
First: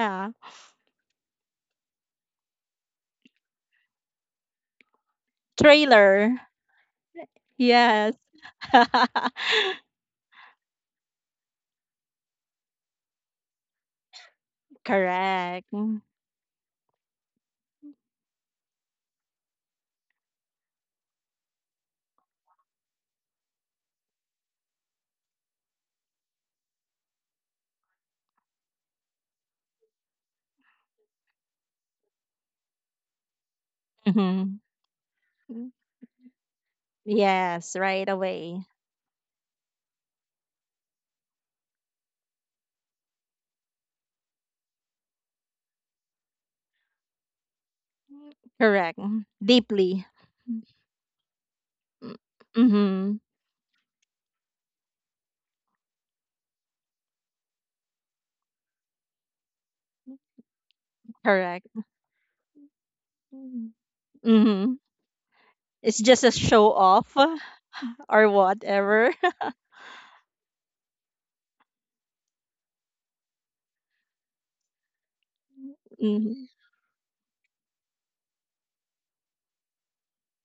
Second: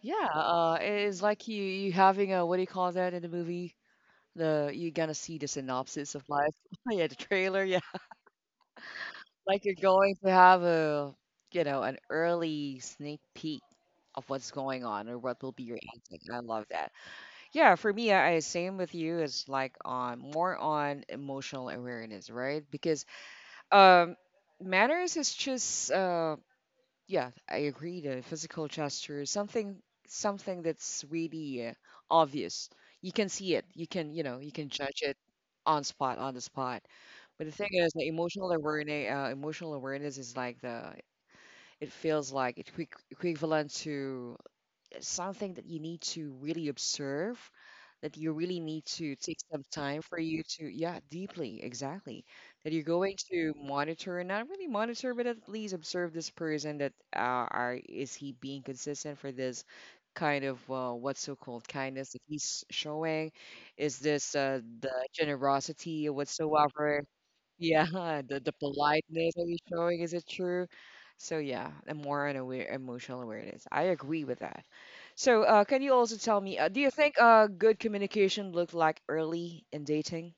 Yeah, uh, it's like you you having a what do you call that in the movie? The You're gonna see the synopsis of Trailer. life. Yeah, the trailer, yeah. Yes. Like, you're going to have a, you know, an early sneak peek of what's going on or what will be Correct. your ending. I love that. Yeah, for me, I I same with you. It's like on, more on emotional awareness, right? Because, um, manners is just, uh, yeah, I agree. The physical gesture is something something that's really, uh, obvious. You can see it. You can you know you Mm-hmm. can judge it on spot on the spot. But the thing Yes, is, the right emotional away. awareness uh, emotional awareness is like the it feels like it's equi- equivalent to something that you need to really observe, that you really need Correct. to Mhm. take some time Deeply. for you to, yeah, deeply, exactly. That you're going Mm-hmm. to monitor, and not really monitor, but at least observe this person that, uh, are is he being consistent for this kind of, uh, what's so called Correct. kindness that he's showing? Is this, uh, Mm-hmm. the It's generosity just a show whatsoever? off, Yeah, or the the whatever. politeness that you showing, is it true? So yeah, and more on aware emotional awareness. I agree with that. So uh, can you also tell me, uh, do you think uh, good communication look like early in dating?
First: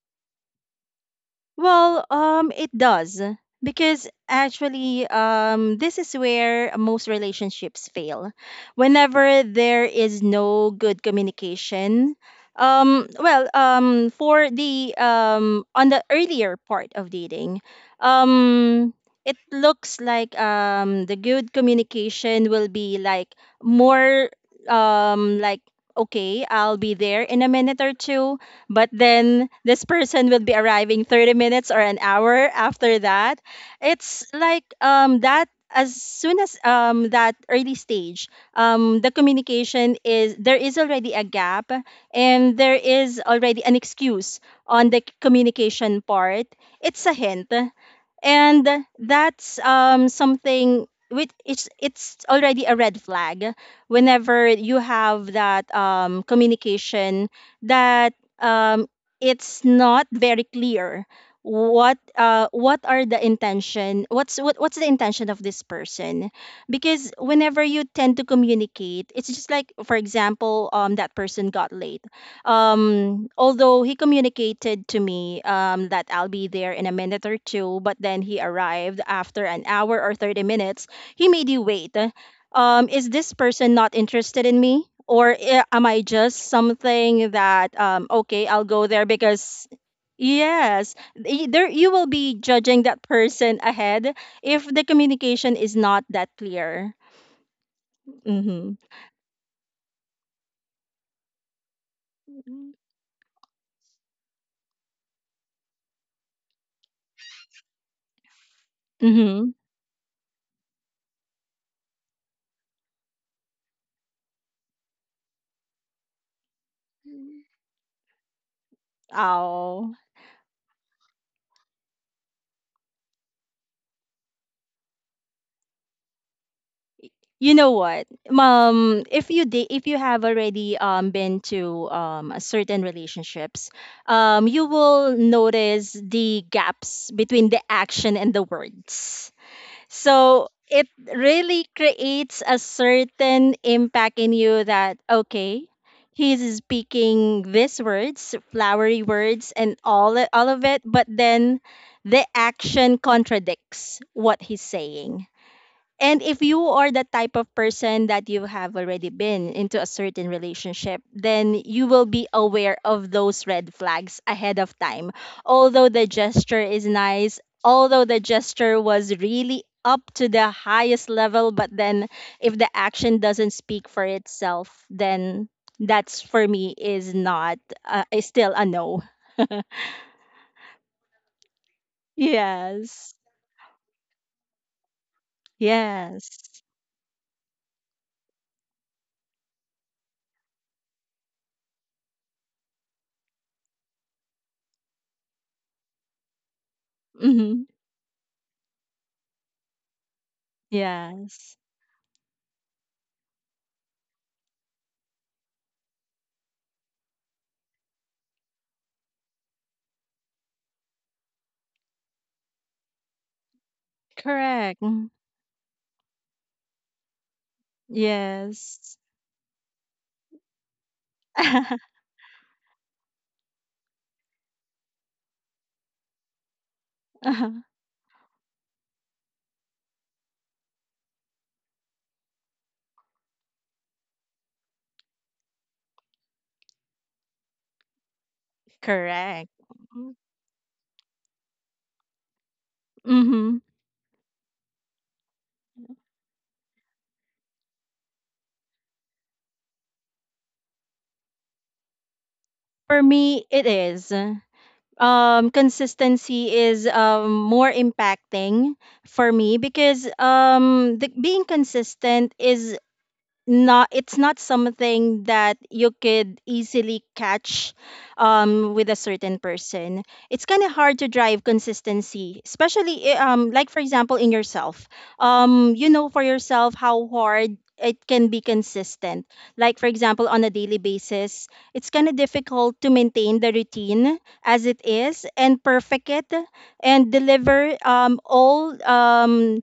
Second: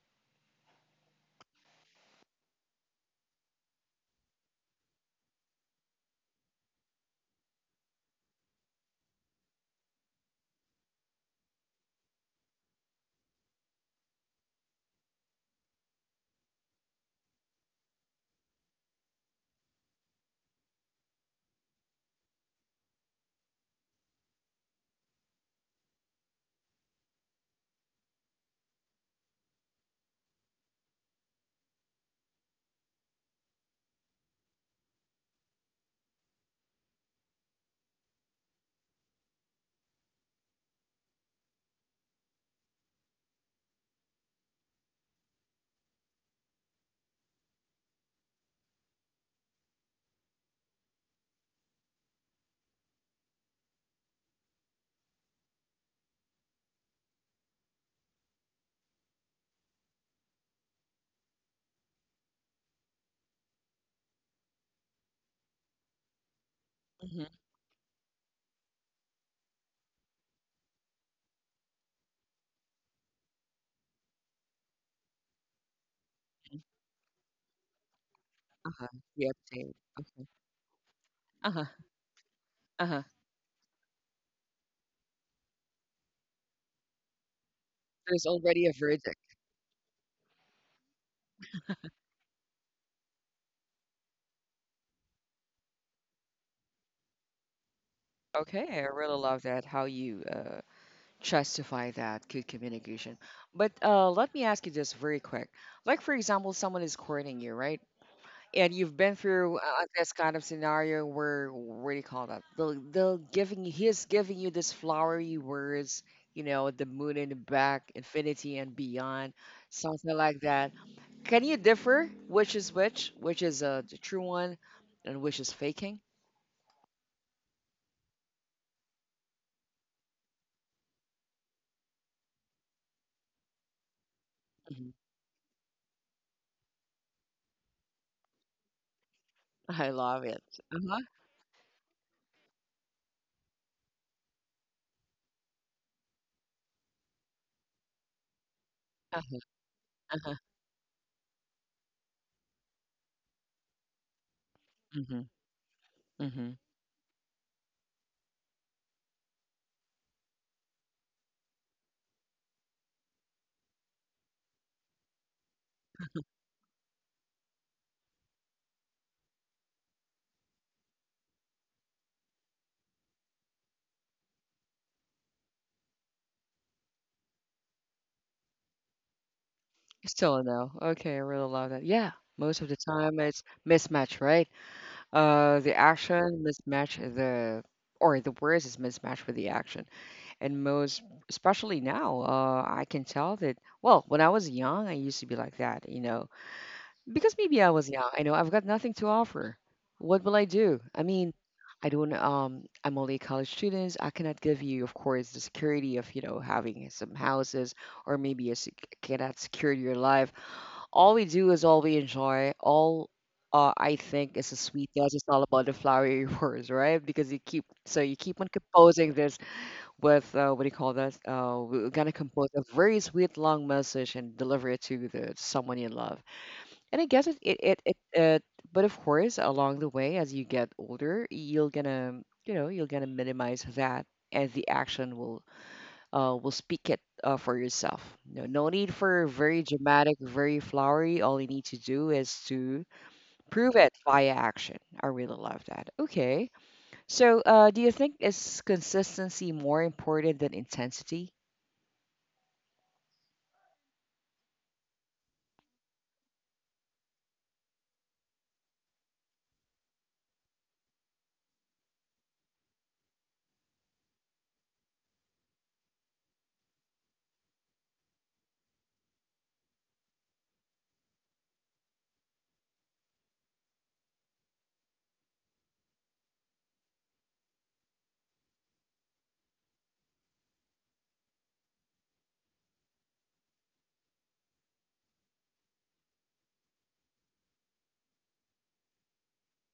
Well, um, it does, because actually, um, this is where most relationships fail. Whenever there is no good communication, um, well, um, for the, um, on the earlier part of dating, um, it looks like, um, the good communication will be like more, um, like okay, I'll be there in a minute or two, but then this person will be arriving thirty minutes or an hour after that. It's like um that as soon as, um that early stage, um the communication is, there is already a gap, and there is already an excuse on the communication part. It's a hint. And that's um something which it's it's already a red flag whenever you have that um communication, that, um it's not very clear what, uh what are the intention, what's what, what's the intention of this person. Because Mm-hmm. whenever you tend to communicate, it's just like, for example, um that person got late. Um although he communicated to me um that I'll be there in a minute or two, but then he Uh-huh. arrived Yep, after an same. hour or Okay. thirty minutes. He made you Uh-huh. wait. um Uh-huh. is this person not interested in me? Or i- am I just something that, um There's okay, I'll already a go there verdict. because. Yes, y- there you will be judging that person ahead if the communication is not that clear. Okay, Mhm. I really love that, how you uh, justify that good communication. But uh, let me ask you this very quick. Like, for example, someone is courting you, right? And you've been through Mhm. uh, this kind of scenario where what do you call that? They'll they'll giving you- he's giving you this flowery words, you know, the moon in the back, infinity and beyond, Oh. something like that. Can you differ which is which, which is uh, the true one, and which is faking? You know what? Um, if you did, if you have already um been to um a certain relationships, um, you Hmm. will notice the gaps between the action and the words. I love it. So it Uh-huh. really creates a certain impact in you that, okay, he's speaking these words, flowery Uh-huh. words, and all Uh-huh. all of it, but then the action contradicts what he's Hmm. saying, and if Hmm. you are the type of person that you have already been into a certain relationship, then you will be aware of those red flags ahead of time. Although the gesture is nice, although the gesture was really up to the highest level, but then if the action doesn't speak for itself, then that's for me is not, uh, is still a no. Still a no. Okay, I really love that. Yeah, most of the time Yes. it's mismatch, right? Uh, the Yes. action mismatch the or the words is mismatched with the action, and most especially now, uh, I can tell that. Well, when I was young, I used to be like that, you know, because maybe I Hmm. was young. I know I've got nothing to offer. What will I do? I mean, Yes. I don't. Um, I'm only a college student. I cannot give you, of course, the security of you know having some houses, or maybe a I cannot secure your life. All we do is all we enjoy. All uh, I think is a sweet Correct. dance. It's all about the flowery words, right? Because you keep so you keep on Yes. composing this with uh, what do you call that? Uh, we're gonna compose a very sweet long message and deliver it to the someone you love. And I guess it Uh-huh. it it, it uh, But of course, along the way as you get older, you're gonna you know you're gonna minimize that, and the action will uh, will speak it uh, for yourself. No, no need for Correct. very dramatic, very flowery. All you need to do is to Mm-hmm. prove it via action. I really love that. Okay. So, uh, do you think is consistency more important than intensity? For me, it is. Um, consistency is, um, more impacting for me because, um, the, being consistent is not, it's not something that you could easily catch, um, with a certain person. It's kind of hard to drive consistency, especially, i- um, like for example in yourself. Um, you know for yourself how hard it can be consistent, like for example on a daily basis. It's kind of difficult to maintain the routine as it is and perfect it, and deliver, um, all, um,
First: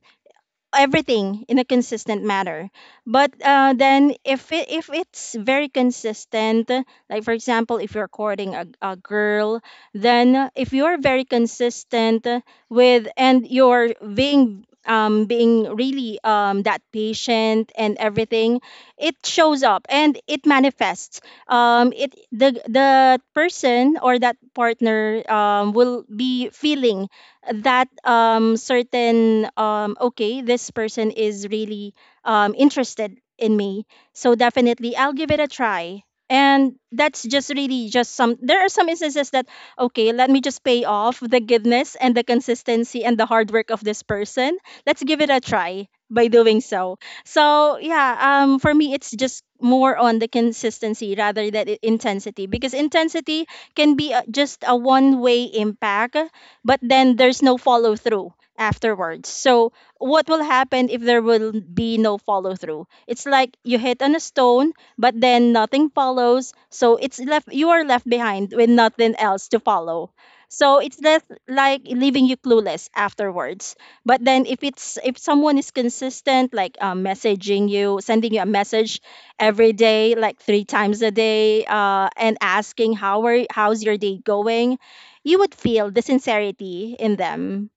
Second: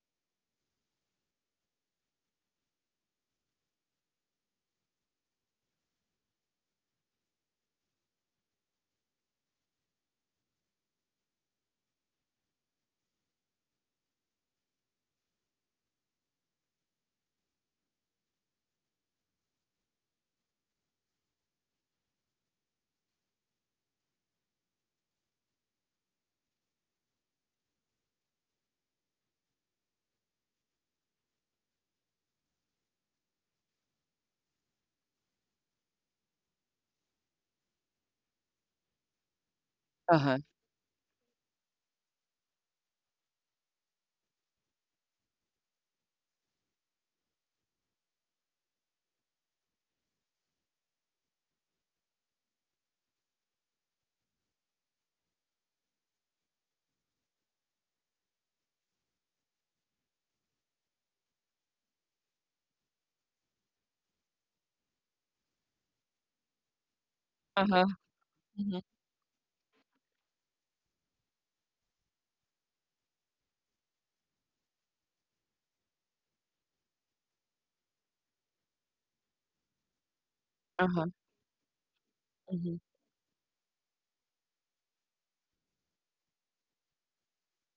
everything in a consistent manner. But uh, then if it, if it's very consistent, like for example, if you're courting a, a girl, then if you're very consistent with, and you're being, um, being really, um, that patient and everything, it shows up and it manifests. Um, it the the person or that partner, um, will be feeling that, um, certain, um, okay, this person is really, um, interested in me, so definitely I'll give it a try. And that's just really just some there are some instances that, okay, Uh let huh. me just pay off the goodness and the consistency and the hard work of this person. Let's give it a try by doing so. So yeah, um, for me it's just more on the consistency rather than i- intensity, because intensity can be uh, just a one way impact, but then there's no follow through afterwards. So what will happen if there will be no follow through? It's like you hit on a stone, but then nothing follows. So it's left Uh you are huh. left behind with Hmm. nothing else to follow. So it's less like leaving you clueless afterwards. But then if it's if someone is consistent, like uh, messaging you, sending you a message every day, like three Uh times huh. a day, uh, and Hmm. asking, how are how's your day going. You would feel the sincerity in them.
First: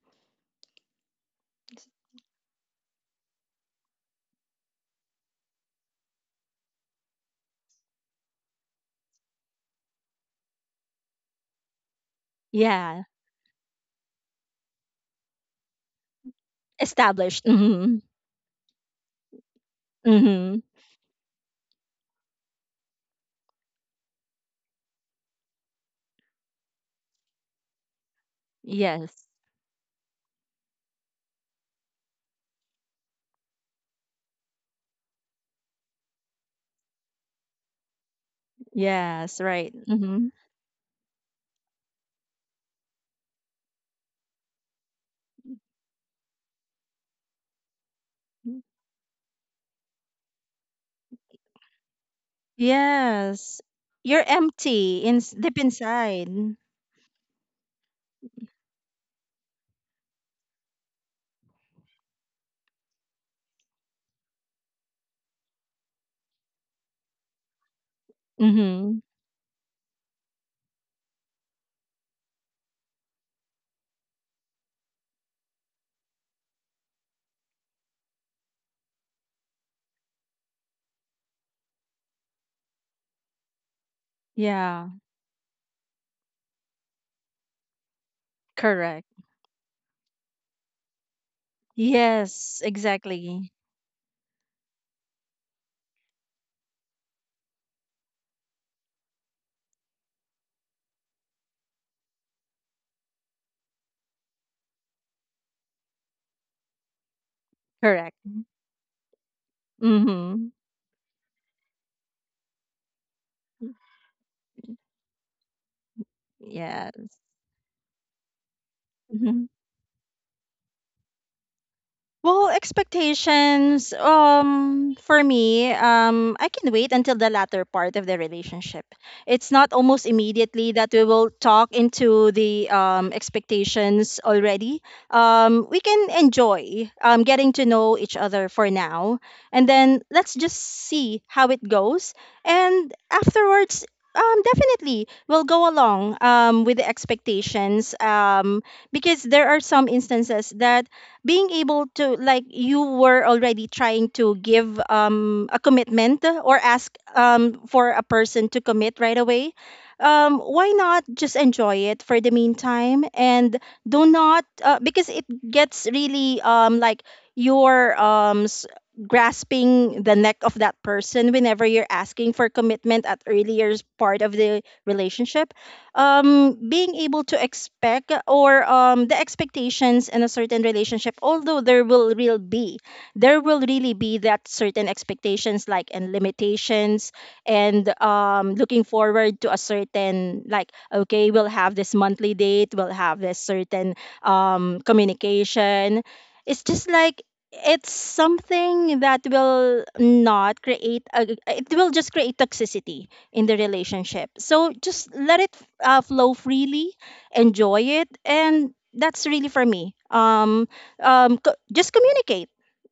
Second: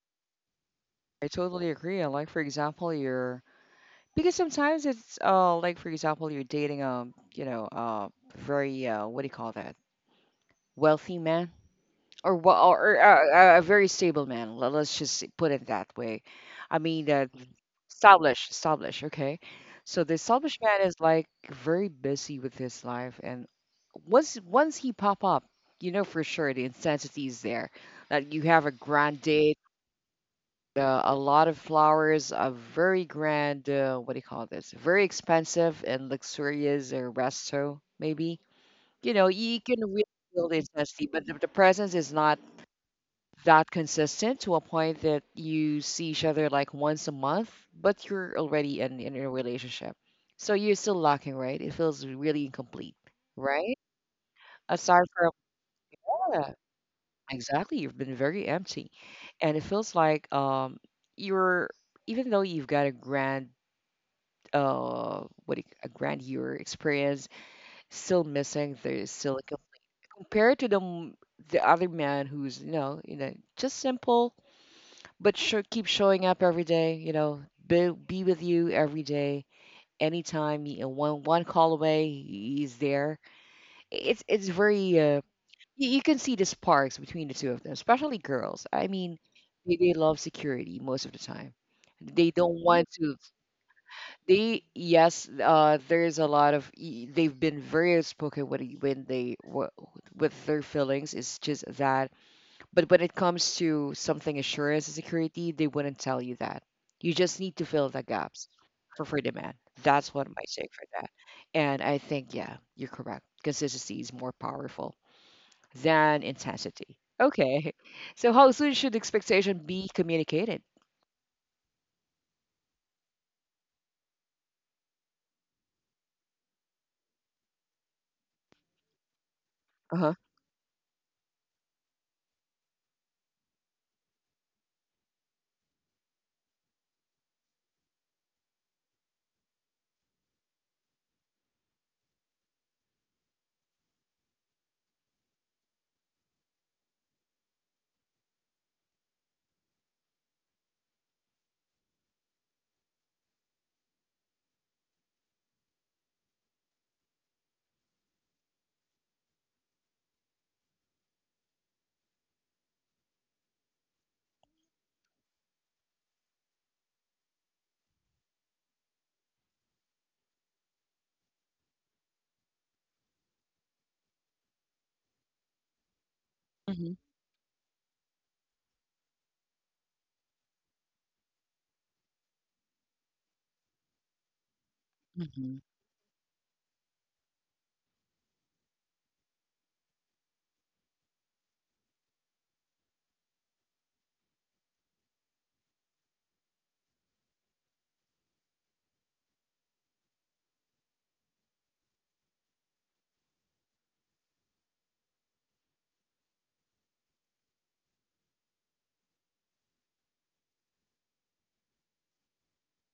I totally agree. And, like, for example, you're because sometimes it's uh like for example you're dating um you know uh very uh what do you call that, wealthy man, or wha- or Yeah, uh, a, a very stable man. le- Let's just put it that way. I mean, uh, established. Mm-hmm. established, established. Okay, so the Mm-hmm. established man is like very busy with his life, and once once he pop up, you know for sure the intensity is there. That you have a grand Yes. date, uh, a lot of flowers, a very grand uh, what do you call this? Very expensive and luxurious uh, resto maybe. You know Yes. you can Right. really Mm-hmm. feel the intensity, but the, the presence is not that consistent, to a point that you see each other like once a month, but you're already in, in a relationship. So you're still lacking, right? It feels really incomplete, right? Yes. You're Aside from, empty in deep yeah, inside. exactly, you've been very empty. And it feels like um you're even though you've got a grand uh what do you- a grand year experience, still missing, there's Mm-hmm. still like a, compared to the m- the other man who's, you know, you know just simple, but sure keep showing up every day you know be, be with you every day, anytime, you know, one one call away he's there. It's it's very Yeah. uh, you, you can see the sparks between the two of them, especially girls. I Correct. mean, they, they love security most of the time. They don't Yes. want to, Exactly. they, yes, uh there's a lot of y- they've been very outspoken when, when they wh- with their feelings, it's just that, but when it comes to something assurance and security, they wouldn't tell you that. You just need to fill the Correct. gaps for for demand. That's what my Mm-hmm. take for that. And I think, yeah, you're correct. Consistency is more powerful than intensity. Yes. Okay. So how soon should Mm-hmm. expectation be communicated? Well, expectations, um, for me, um, I can wait until the latter part of the relationship. It's not almost Uh-huh. immediately that we will talk into the, um, expectations already. Um, we can enjoy um, getting to know each other for now, and then let's just see how it goes. And afterwards, um, definitely we'll go along um, with the expectations um, because there are some instances that being able to like you were already trying to give um a commitment or ask um for a person to commit right away. Um why not just enjoy it for the meantime and do not uh, because it gets really um like you're um s- grasping the neck of that person whenever you're asking for commitment at earlier part of the relationship. Um, being Hmm. able to expect or um, the expectations in a certain relationship, although there will real be, there will really be that certain Hmm. expectations like and limitations, and um, looking forward to a certain like okay, we'll have this monthly date, we'll have this certain um, communication. It's just like it's something that will not create a, it will just create toxicity in the relationship. So just let it uh, flow freely, enjoy it, and that's really for me. Um, um, co- just communicate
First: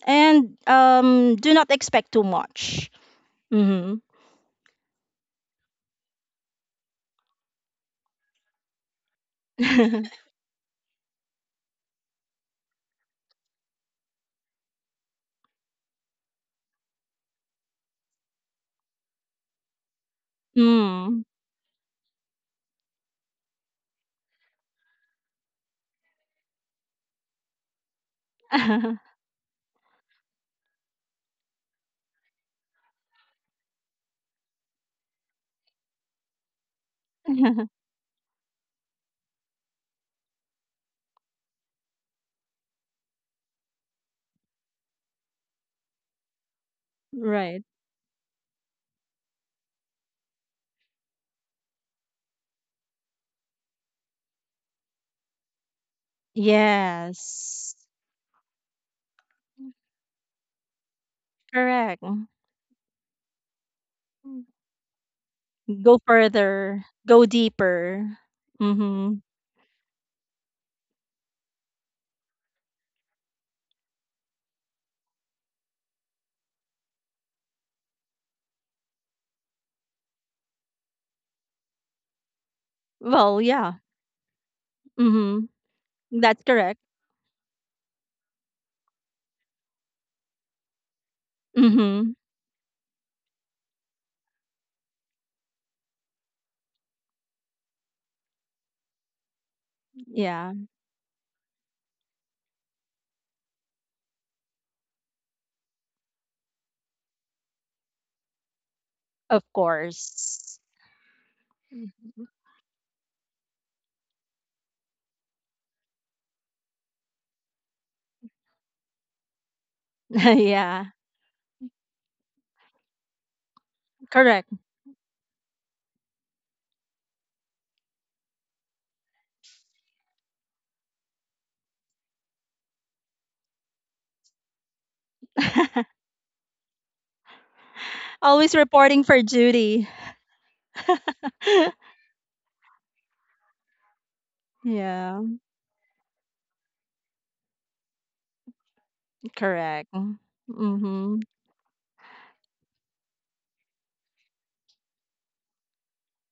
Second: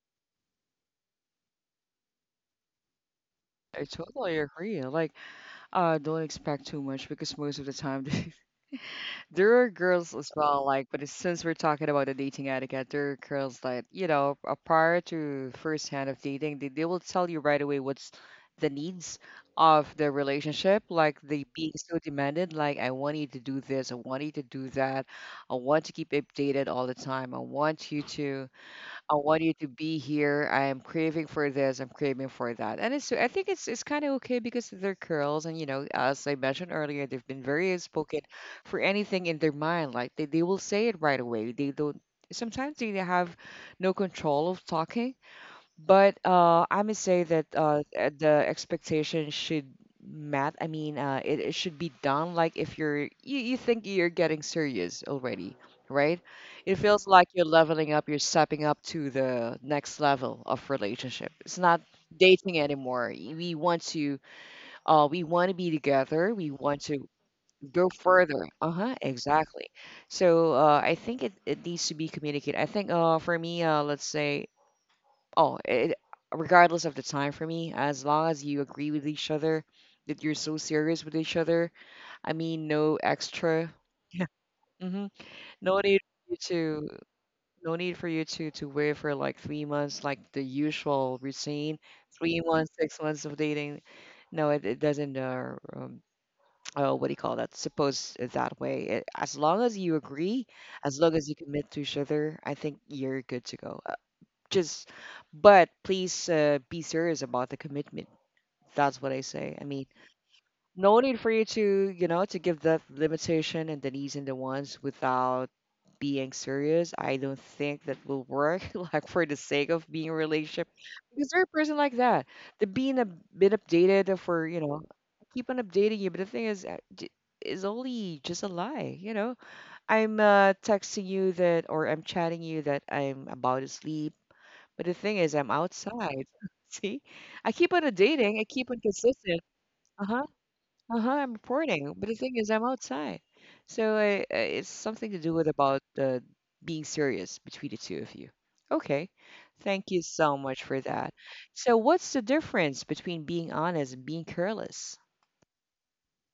and um, do not expect too much. I Mm-hmm. totally agree. Like, uh, don't expect too much because most of the time. There are girls as well, like, but it's- since we're talking about the dating etiquette, there are girls that, you know, uh, prior to first hand of dating, they, they will tell you right away what's the needs of the relationship. Like, mm. they being so demanded, like, I want you to do this, I want you to do that, I want to keep updated all the time, I want you to I want you to be here. I am craving for this. I'm craving for that. And it's I think it's it's kind of okay because they're girls, and, you know, as I mentioned earlier, they've been very spoken for anything in their mind. Like, they, they will say it right away. They don't. Sometimes they have no control of talking, but uh, I must say that right. uh, uh, the expectation should mat. I mean, uh, it, it should be done like, if you're you, you think you're getting serious already, right? It feels like you're Yes. leveling up, you're stepping up to the next level of relationship. It's not Correct. dating anymore. Y- We want to uh, we want to be Go together. We want further. to Go go deeper. further. Uh-huh, Mm-hmm. exactly. So uh, I think it, it needs to be communicated. I think, uh, for me, uh, let's say. Oh, it, regardless of the time for me, as long as you agree with each other, that you're so serious with each other. I mean, no Well, extra. yeah. Yeah. Hmm. Mm-hmm. No need for you That's correct. to no need for you to to wait for like three months, like the usual routine, Mm-hmm. three months, six months of dating. No, it, it doesn't. Uh, um, oh, what do you call that? Suppose that way. It, as long as you agree, Yeah. as long as you commit to each other, I think you're good to go, just, but please uh, be serious about the commitment. That's what I Of say. I mean, course. no need for you to, you know to give the limitation and the needs and the wants without being serious. I don't think that will work. Like, for the sake of being in a relationship, yeah, because there are person like that, the being a bit updated, for correct. you know keep on updating you. But the thing is, uh, j- is only just a lie you know I'm uh, texting you that, or I'm chatting you that I'm about to sleep. But the thing is, I'm outside. See, I keep on dating. I Always keep on reporting for consistent. duty. Uh huh. Uh huh. I'm reporting. But the thing is, I'm outside. So, I, I, it's something to yeah, do with about uh, being serious between the two of you. Okay. Thank correct. you so much for that. Mm-hmm. So what's the difference between being honest and being careless?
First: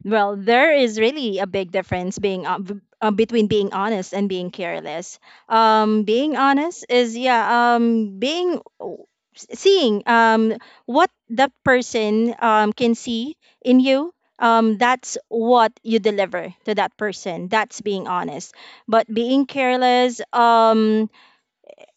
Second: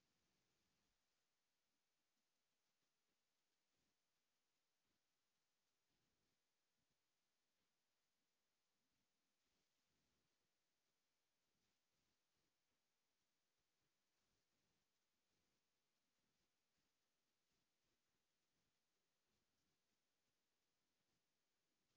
Well, there is really a big difference being uh, b- uh, between being honest and being careless. Um, being honest is yeah, um, being w- s- seeing um what that person um can see in you. Um, that's what you deliver to that person. That's being honest. But being careless, um,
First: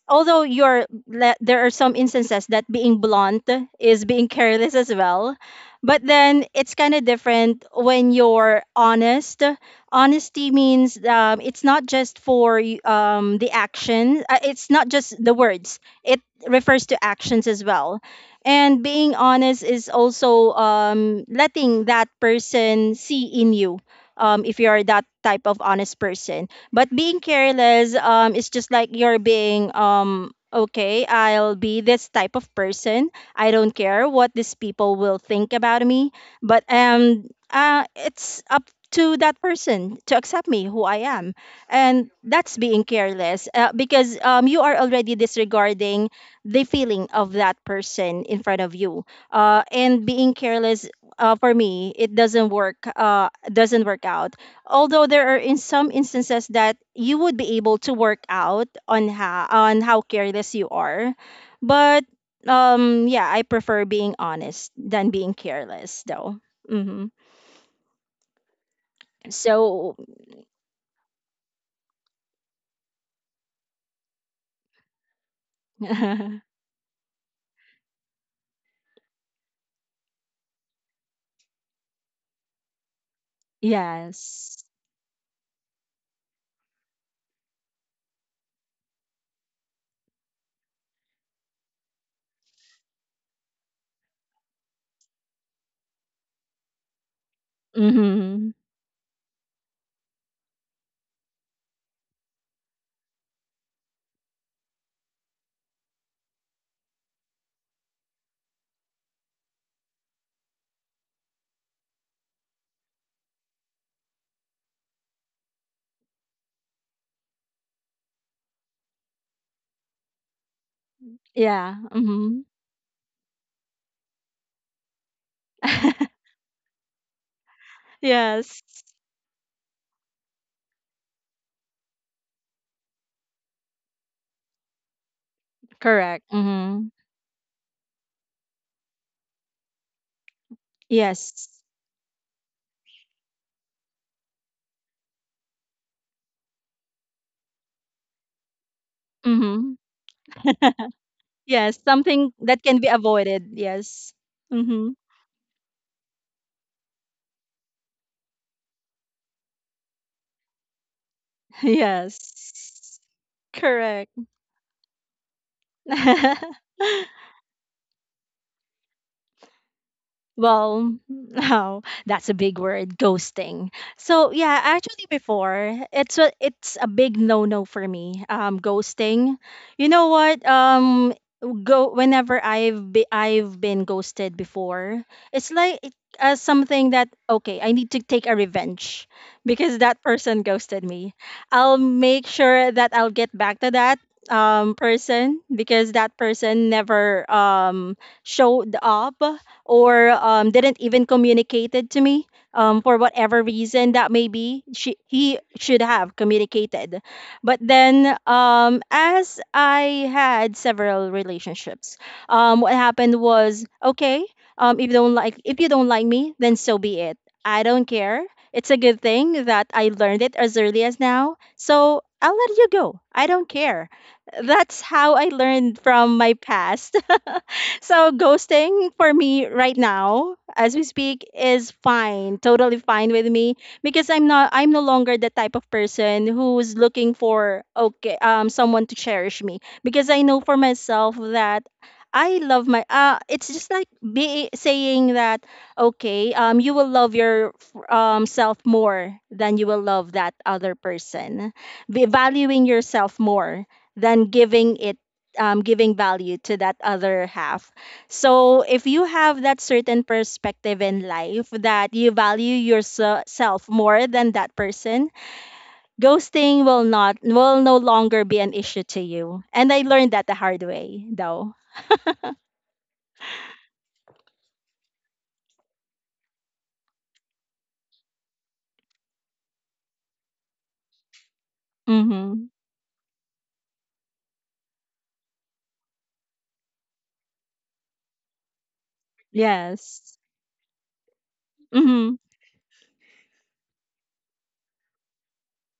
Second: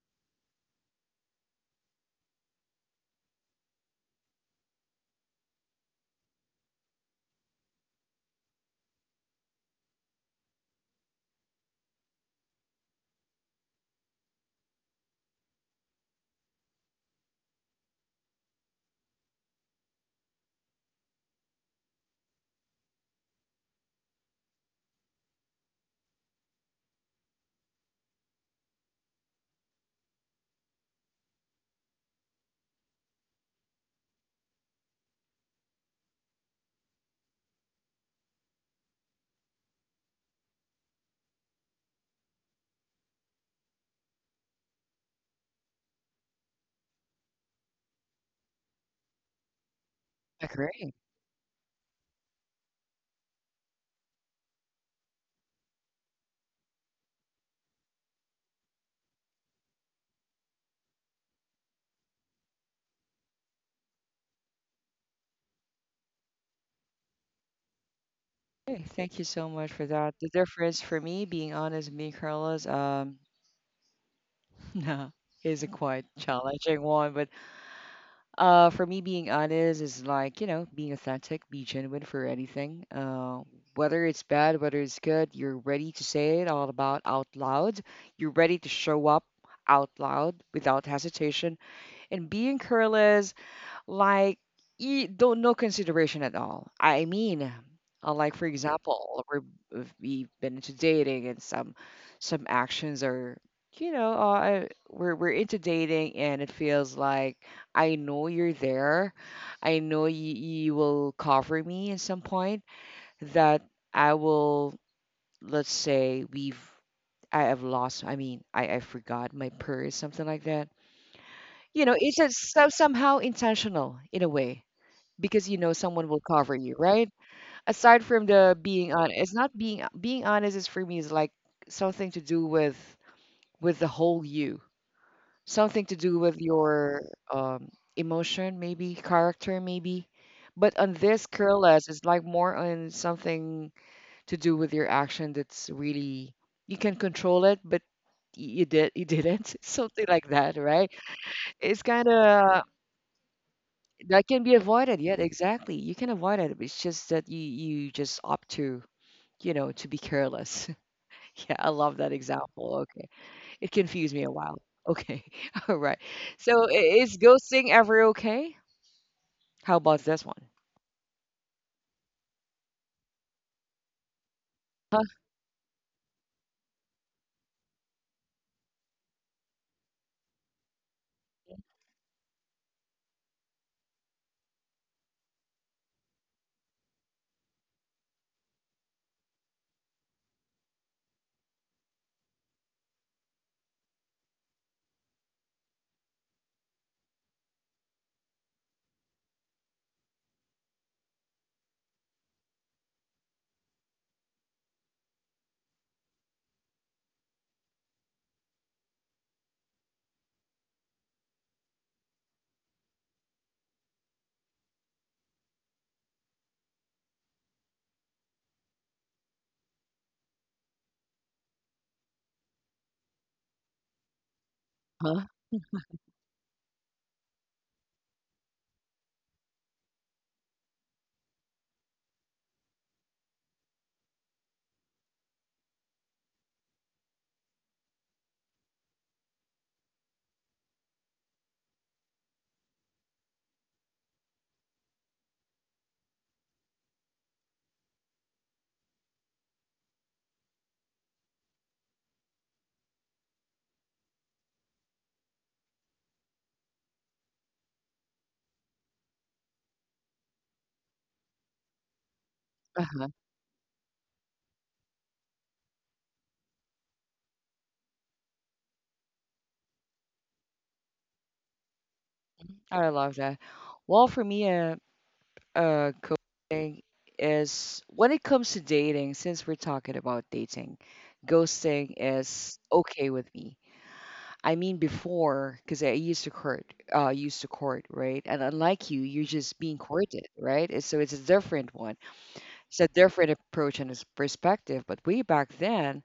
although you're le- there are some instances that being blunt is being careless as well, but then it's kind of different when you're honest. Honesty means, um, it's not just for y- um, the action, uh, it's not just the words, it refers to actions as well. And being honest is also, um, letting that person see in you, um, if you're that type of honest person. But being careless um is just like you're being um okay, I'll be this type of person. I don't care what these people will think about me, but um uh it's up to that person to accept me who I am. And that's being careless, uh, because um you are already disregarding the feeling of that person in front of you. Uh and being careless, Agree. uh, for me, it doesn't work. Uh, doesn't work out, although there are in some instances that you would be able to work out on how on how careless you are. But um yeah, I prefer being honest than being careless though. Mm-hmm. Okay, thank you so much for So, that. The difference for me, being honest and being careless, um, no, is a quite challenging one, but Uh, for me, being honest is like, you know, being authentic, be genuine for anything. Uh, whether it's bad, whether yes. it's good, you're ready to say it all about out loud. You're ready to show up out loud without hesitation. And being careless, like, you don't no consideration at all. I mean, uh, like for Mm-hmm. example, we're, if we've been into dating, and some some actions are, you know uh, I- we're we're into dating, and it feels like I know you're there, I know you, you will cover me at some point, that I will let's say we've I have lost. I mean, I, I forgot my purse, something like that. You know, Yeah. It's a, mm-hmm. so somehow intentional in a way, because you know someone will cover you, right? Aside from the yes. being on, it's not being being honest is for me is like something to do with with the whole you, something to do Correct. with Mm-hmm. your um, emotion, maybe character, maybe. But on this Yes. careless, it's like more on something to do with your action, that's really you can control it, but y- you did you didn't Mm-hmm. something like that, right? yes, It's kind something that of can be avoided, yes. That can be Mm-hmm. avoided. Yeah, exactly. You can avoid it. It's just that you you just opt to, you know, to be careless. Yeah, I love that example. Okay. yes, It confused me correct. a while. Okay. All right. So, i- is ghosting ever okay? How about this one? Well, no, that's a big word, ghosting. So yeah, Huh? actually before it's a it's a big no no for me. Um, ghosting. You know what? Um, go Whenever I've be, I've been ghosted before, it's like it- as something that okay, I need to take a revenge because that person ghosted me. I'll make sure that I'll get back to that um person, because that person never um showed up or um, didn't even communicate it to me, um, for whatever reason that may be. She, he should have communicated. But then, um, as I had several relationships, um, what happened was okay, um, if you don't like, if you don't like me, then so be it. I don't care. It's a good thing that I learned it as early as now, so I'll let you go. I don't care. That's how Huh? I learned from my past. so ghosting for me right now as we speak is fine, totally fine with me, because i'm not I'm no longer the type of person who's looking for okay, um someone to cherish me, because I know for myself that I love my uh it's just like be saying that okay, um you will love your um self more than you will love that other person. Be valuing yourself more than giving it, um, giving value to that other half. So, if you have that certain perspective in life that you value Uh-huh. yourself more than that person, ghosting will not will no longer be an issue to you. And I learned that the hard way, though. I love that. Well, for me, uh, uh, ghosting is, when it comes to dating, since we're talking about dating, ghosting is Mhm. okay with me. I mean before, because I used to court, uh, used to court, right? And unlike you, you're just being courted, Yes. right? It's- So it's a different one. Mhm. It's a different approach and it's perspective. But way back then,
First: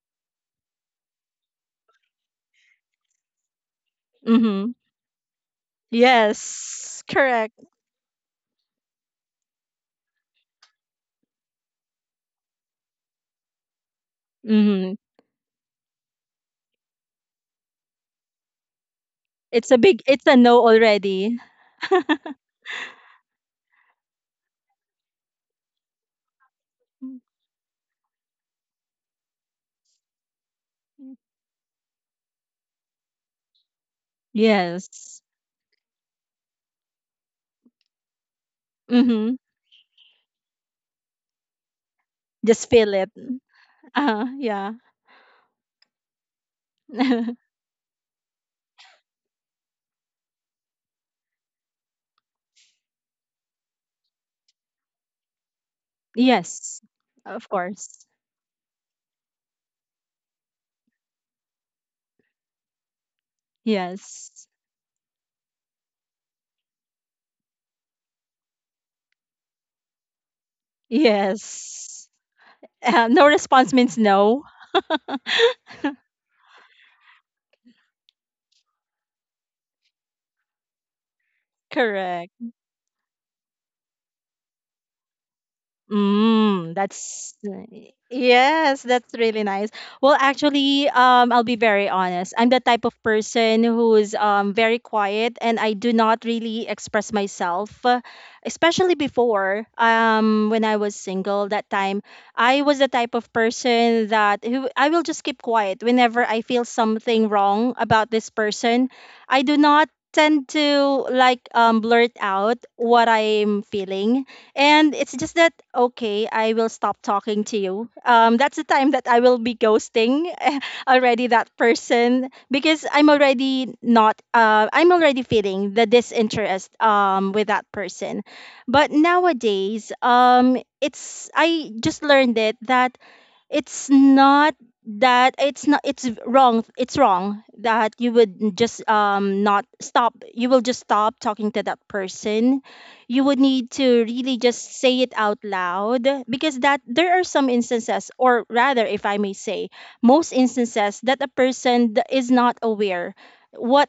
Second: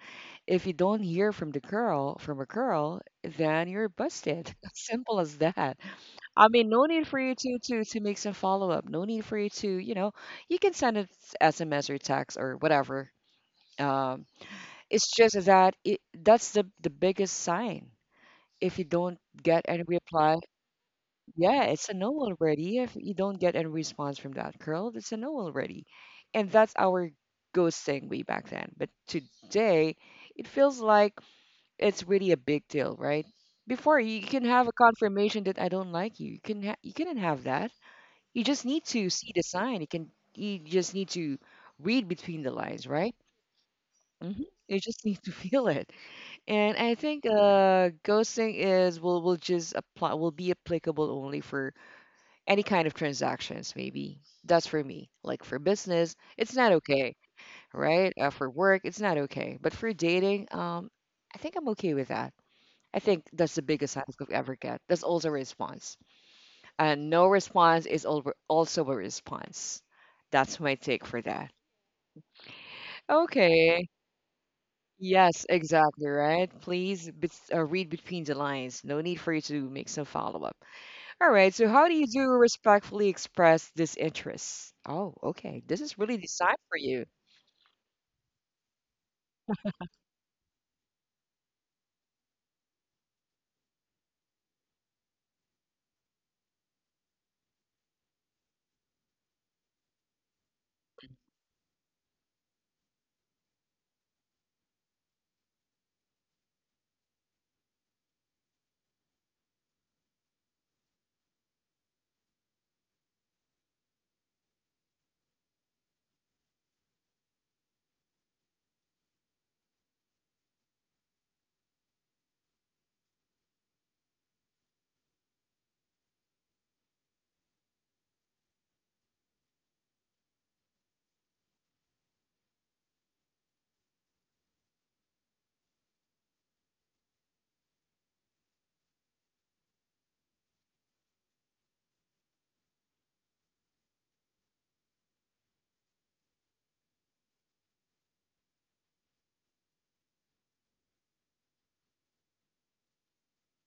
if you don't hear from the girl, from a girl, then you're Mhm. busted. Simple as that. I mean, Yes. no need for Correct. you to to to make some follow up. No need for you to, you know, you can send an S M S or text or whatever. Um, Mhm. it's just that it, that's the the biggest sign if you don't It's a get big, any it's a reply, no already. yeah, it's a no already. If you don't get any response from that girl, it's a no already. And that's our ghosting way back then. But today, it feels like it's really a big deal, right? Before you can have a Yes. confirmation that I don't like you. You can ha- you couldn't have that. You just need to Mhm. see the sign. You can you just need to read between Just the feel lines, it. right? Uh, hmm yeah. You just need to feel it. And I think uh, ghosting is will will just apply will be applicable only for any kind of transactions, maybe. That's for me. Like for business, it's yes. not okay, Of course. right? Uh, for work, it's not okay. But for dating, um, I think I'm okay with that. I think that's the biggest I Yes. could ever get. That's also a response. And no response is al- also a response. That's my take for that. Yes. Uh, no response means Okay. no. Yes, exactly, right? Please bet uh, read between the lines. No need for you to make some follow-up. All right, so how do you Correct. do respectfully express disinterest? Oh, okay. This is really Mm, designed for you. that's ni- yes, that's really nice. Well, actually, um, I'll be very honest. I'm the type of person who's um very quiet, and I do not really express myself, uh, especially before um when I was single. That time, I was the type of person that who I will just keep quiet whenever I feel something wrong about this person. I do not tend to like um blurt out what I'm feeling, and it's just that okay, I will stop talking to you. Um that's the time that I will be ghosting already that person, because I'm already not uh I'm already feeling the disinterest um with that person. But nowadays, um it's I just learned it that it's not that it's not, it's wrong it's wrong that you would just um not stop, you will just stop talking to that person. You would need to really just say it out loud, because that there are some instances or rather if I may say most instances that a person th- is not aware what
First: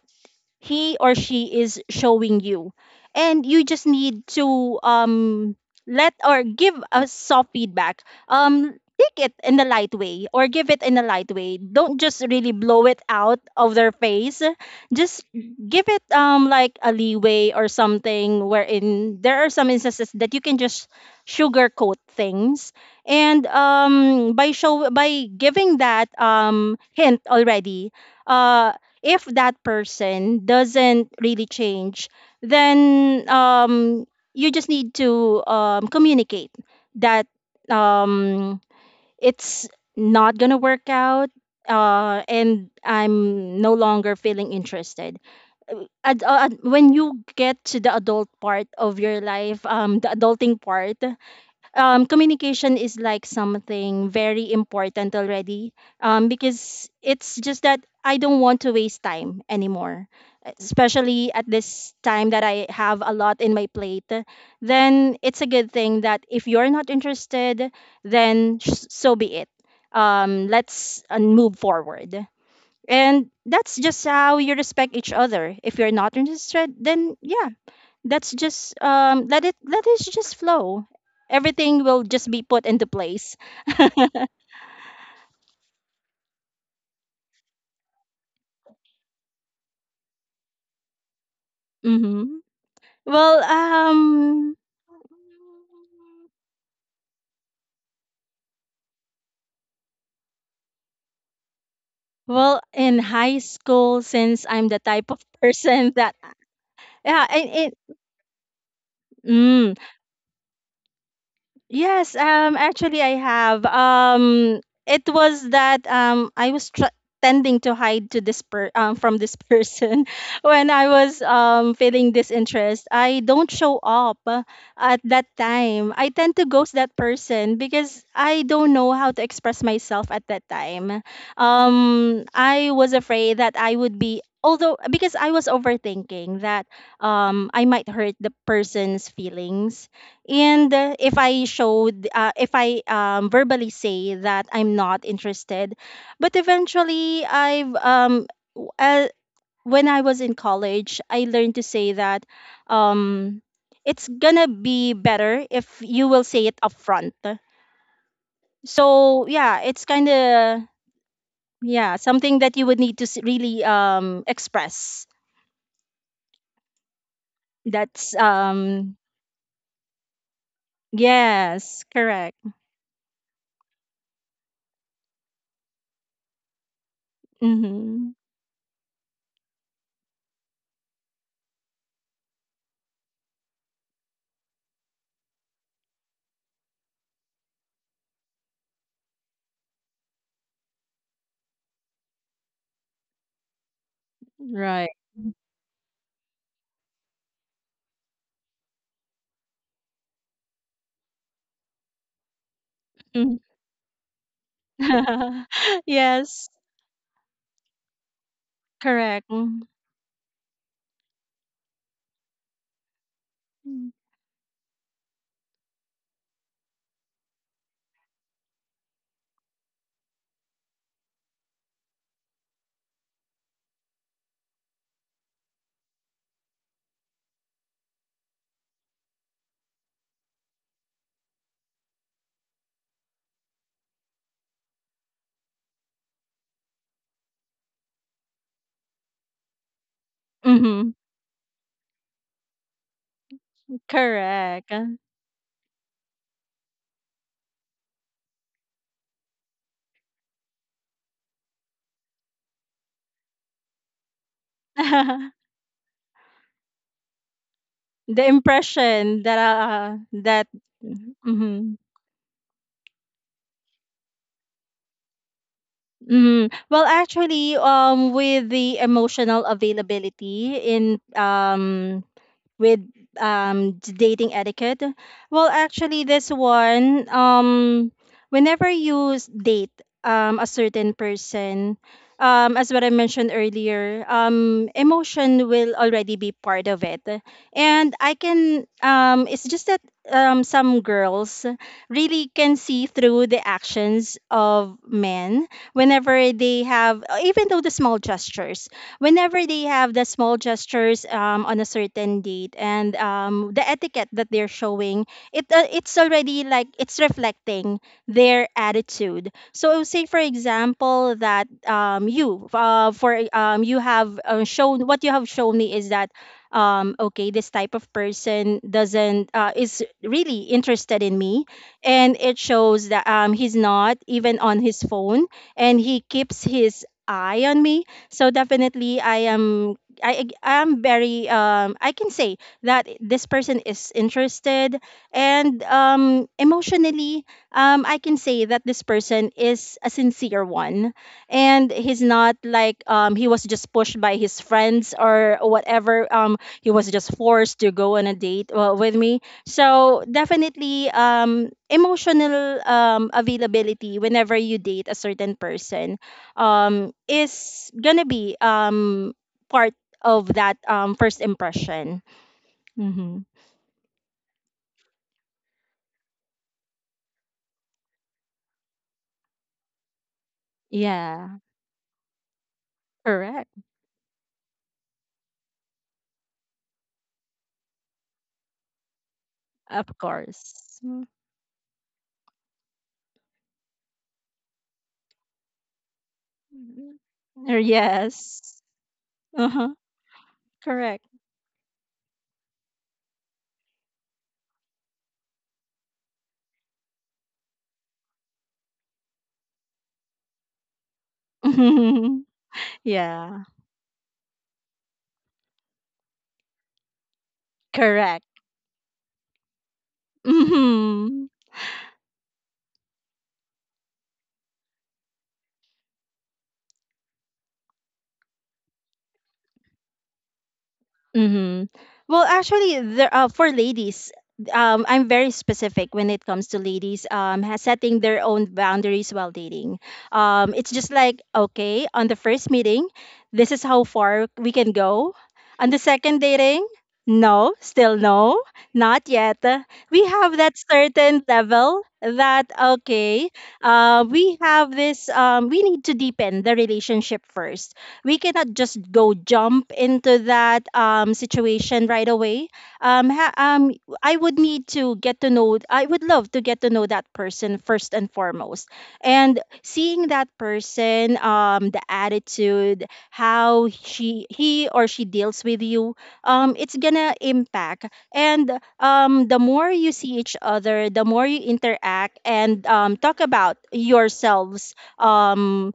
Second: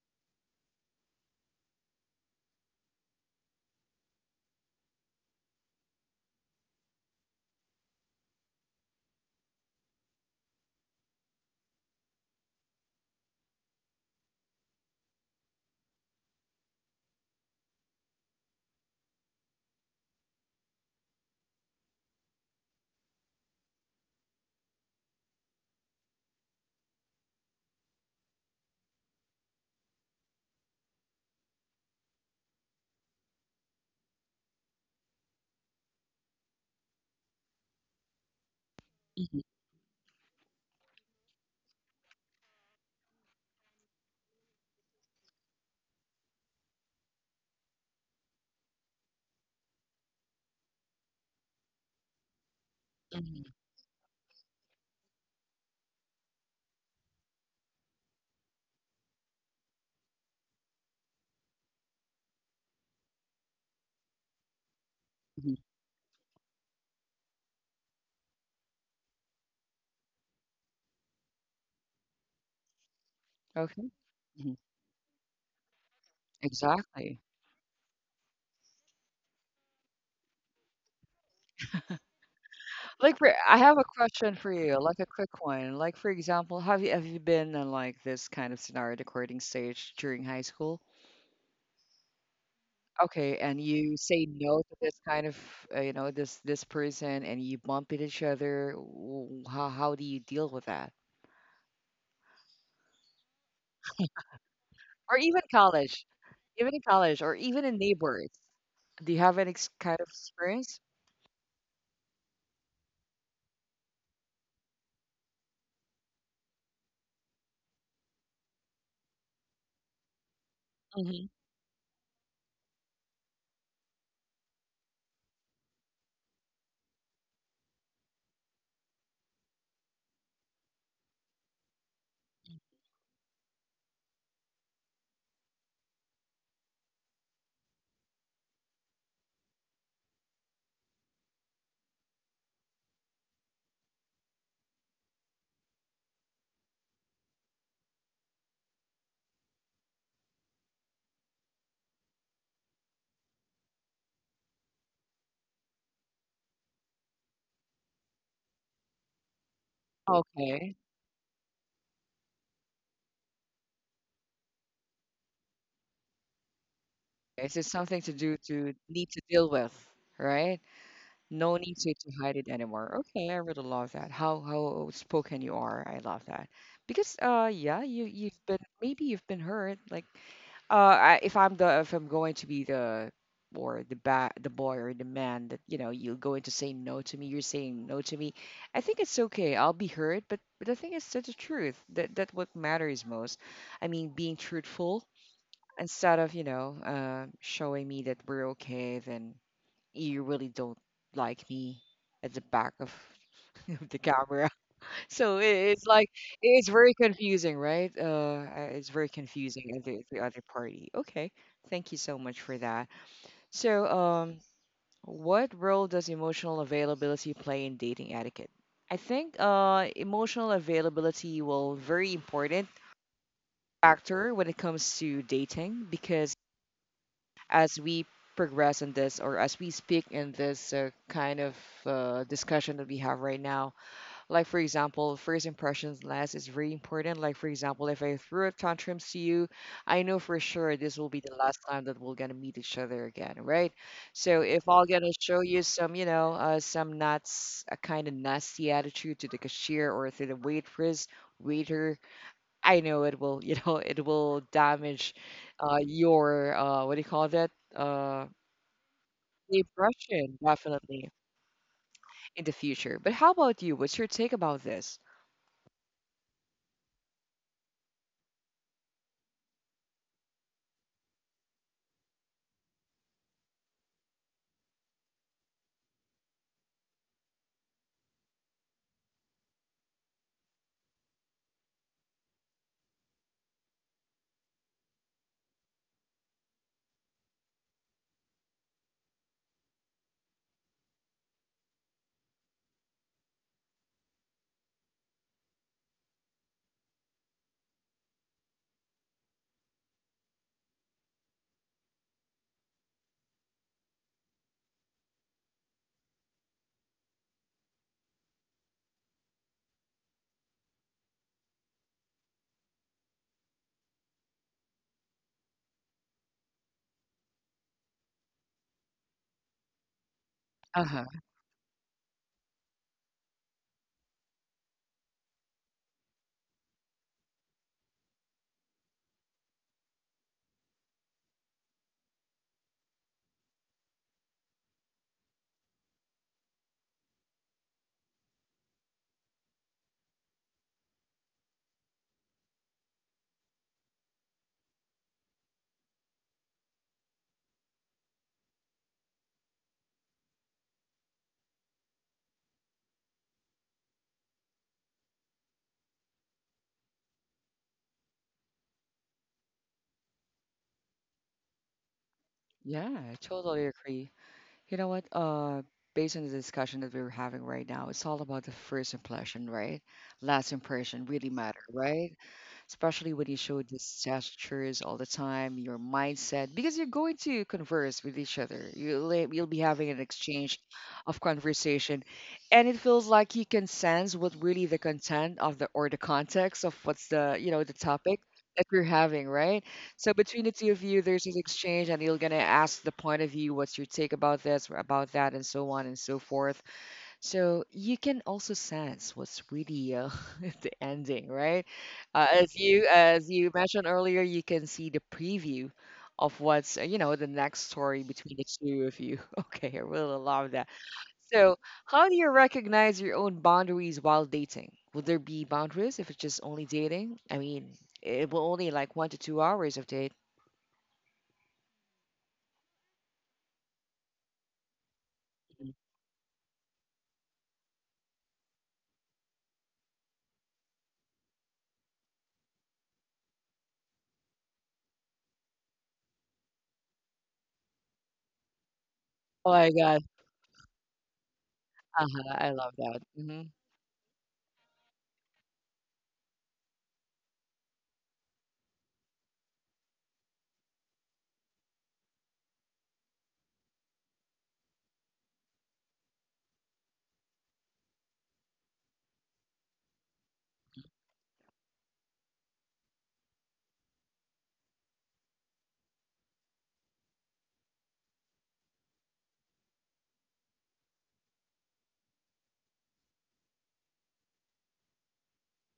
he or she is showing you. And you just need to, um, let or give a soft feedback. Um, take it in a light way or give it in a light way. Don't just really blow it out of their face. Just give it um, like a leeway or something, wherein there are some instances that you can just sugarcoat things and um by show by giving that um hint already. uh if that person doesn't really change, then um, you just need to, um, communicate that, um, Mhm, it's not gonna work out, uh, and I'm no longer feeling interested. Ad- uh, ad- when you get to the adult part of your life, um, the adulting part, um, communication is like mhm, something very important already, um, because it's just that I don't want to waste time anymore, especially at this time that I have a lot in my plate. Then it's a mhm. good thing that if you're not interested, then sh- so be it. Um, let's uh, move forward. And that's Okay. just how you Mhm. respect each other. If you're not interested, then Exactly. yeah, that's just um let it, let it just flow. Everything will just be put into Like for, place. I have a question for you, like a quick one. Like for example, have you have you been in like this kind of scenario recording stage during high school? Mm-hmm. Okay, Well, and you say um no to this kind of, uh, you know, this this person, and you bump into each other. w- How how do you deal with that? well, in high school, since I'm the type Or of even person college, that even in college, yeah, or and even it, in neighbors. Do you have any ex- mm, kind of experience? yes, um, actually, I have. Um, it was that um, I was tr tending to hide to this per um, from this person when I was Hmm. um, feeling this interest. I don't show up uh, at that time. I tend to ghost that person because I don't know how to express myself at that time. Um, I was afraid that I would be. Although, because I was overthinking that um, I might hurt the person's feelings, and uh, if I showed, uh, if I, um, verbally say that I'm not interested, but eventually I've, um, w- uh, when I was in college, I learned to say that, um, it's gonna be better if you will say it upfront. So yeah, it's kind of Okay, yeah, something that you would need to s- really um, express. is it something to That's do to um, need to deal with, right? No need yes, to, to hide correct. it anymore. Okay, I really love that. How how spoken you are. I love that. Because uh yeah, you Mm-hmm. you've been maybe you've been hurt. Like uh I, if I'm the if I'm going to be the or the ba the boy or the man that you know you're going to say no to me, you're saying no to me. I think it's okay. I'll be hurt, but but I think it's the truth that that what matters most. I mean, being Right. truthful instead of you know uh showing me that we're okay then you really don't like me at the back of Mm-hmm. of the camera. So it- it's like Yes, it's very confusing, right? Uh, uh, it's very correct. confusing Mm-hmm. at the, the other party. Okay, thank you so much for that. So, um, what role does emotional availability play in dating etiquette? I think uh, emotional availability will very important factor when it comes to dating because as we progress in this or as we speak in this uh, kind of uh, discussion that we have right now. Like, for example, first impressions last is very important. Like, for example, if I threw a tantrum to you, I know for sure this Mm-hmm. will be the last time that we're going to meet each other again, right? So if Correct. I'm going to show you some, you know, uh, some nuts, a kind of nasty attitude to the cashier or to the waitress, waiter, I know it will, you know, it will damage uh, your uh, what do you call that? Uh, The impression that uh impression that definitely mm-hmm. in the future. But how about you? What's your take about this? Mm-hmm. Well, actually, um, with the emotional availability in um with um d- dating etiquette, well actually this one um whenever you s- date um a certain person, um as what I mentioned earlier, um emotion will already be part of it. And I can um it's just that um some girls really can see through the actions of men whenever they have even though the small gestures, whenever they have the small gestures um, on a certain date and um, the etiquette that they're showing, it uh, it's already like it's reflecting their attitude. So say for example that um, you uh, for um, you have uh, shown what you have shown me is that um, okay, this type of person doesn't uh, is really interested Uh-huh. in me, and it shows that um, he's not even on his phone and he keeps his eye on me. So definitely, I am I I am very um I can say that this person is interested, and um emotionally um I can say that this person is a sincere one, and he's not like um he was just pushed by his friends, or whatever um he was just forced to go on a date uh, with me. So definitely um emotional um availability whenever you date a certain person um, is gonna be um, part of that um, first impression. Yeah, I Hmm. totally agree. You know what? Uh, based on the discussion that we were having right now, it's all about the first impression, right? Last impression really Yeah, matter, right? Especially when you correct. show these gestures all the time, your mindset, because you're going to converse with each other. You'll, you'll be having an Of exchange course. Mm, of conversation, and it feels like you can sense what really the content of the or the context of what's mm, the you know the mm. topic that Yes. you're having, Uh right? huh. So between the two of you, Correct. there's this exchange, and you're gonna ask the point of view, what's your take about this, or about that, and so on and so forth. So you can also sense what's really uh, the ending, right? Uh, as you as Yeah. you mentioned earlier, you can see the preview of what's uh, you know the next story Correct. between the two of you. Okay, I really love that. Hmm. So how do you recognize your own boundaries while dating? Would there be boundaries if it's just only dating? I mean, it will only like one to two hours of date. Mm-hmm. Well, actually, there uh, for ladies, um, I'm very Mhm. specific when it comes to ladies um, ha- setting their own boundaries while dating. Um, it's just like, okay, on the first meeting, this is how far we can go. On the second dating, no, still no, not yet. Oh my God. We have that certain level Uh-huh. that, I love that. okay, Mm-hmm. uh, we have this. Um, we need to deepen the relationship first. We cannot just go jump into that um, situation right away. Um, ha- um, I would need to get to know, I would love to get to know that person first and foremost. And seeing that person, um, the attitude, how she, he or she deals with you, um, it's gonna impact. And um, the more you see each other, the more you interact and um, talk about yourselves um,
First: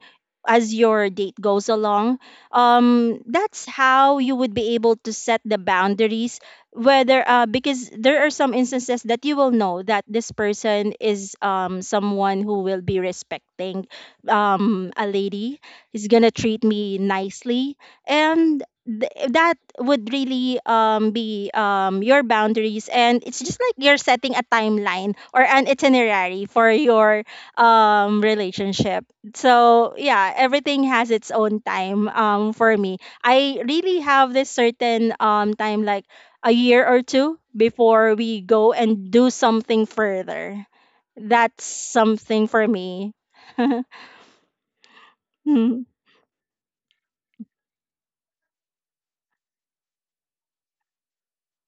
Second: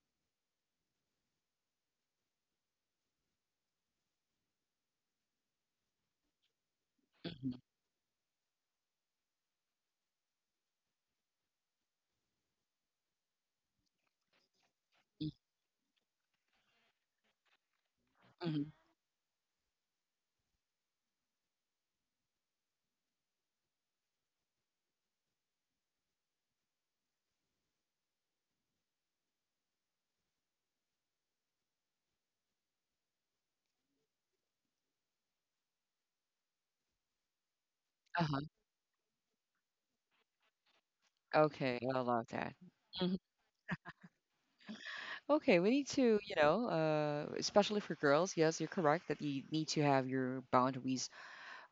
as your date goes along, um, that's how you would be able to set the boundaries. Whether uh, Hmm. because there are some instances that you will know that this person is um, someone who will be respecting um, a lady, is gonna treat me nicely, and Hmm. th- that would really um, be um, your boundaries, and it's just like you're setting a timeline or an itinerary for your um, relationship. So yeah, everything has its own time. um for me, I really have this certain um time, like a year or two before Uh-huh. we go and do something further. That's Okay, I love something that. for me. Mhm. Okay, we Mm. need to, you know, uh, especially for girls, yes, you're correct that you need to have your boundaries,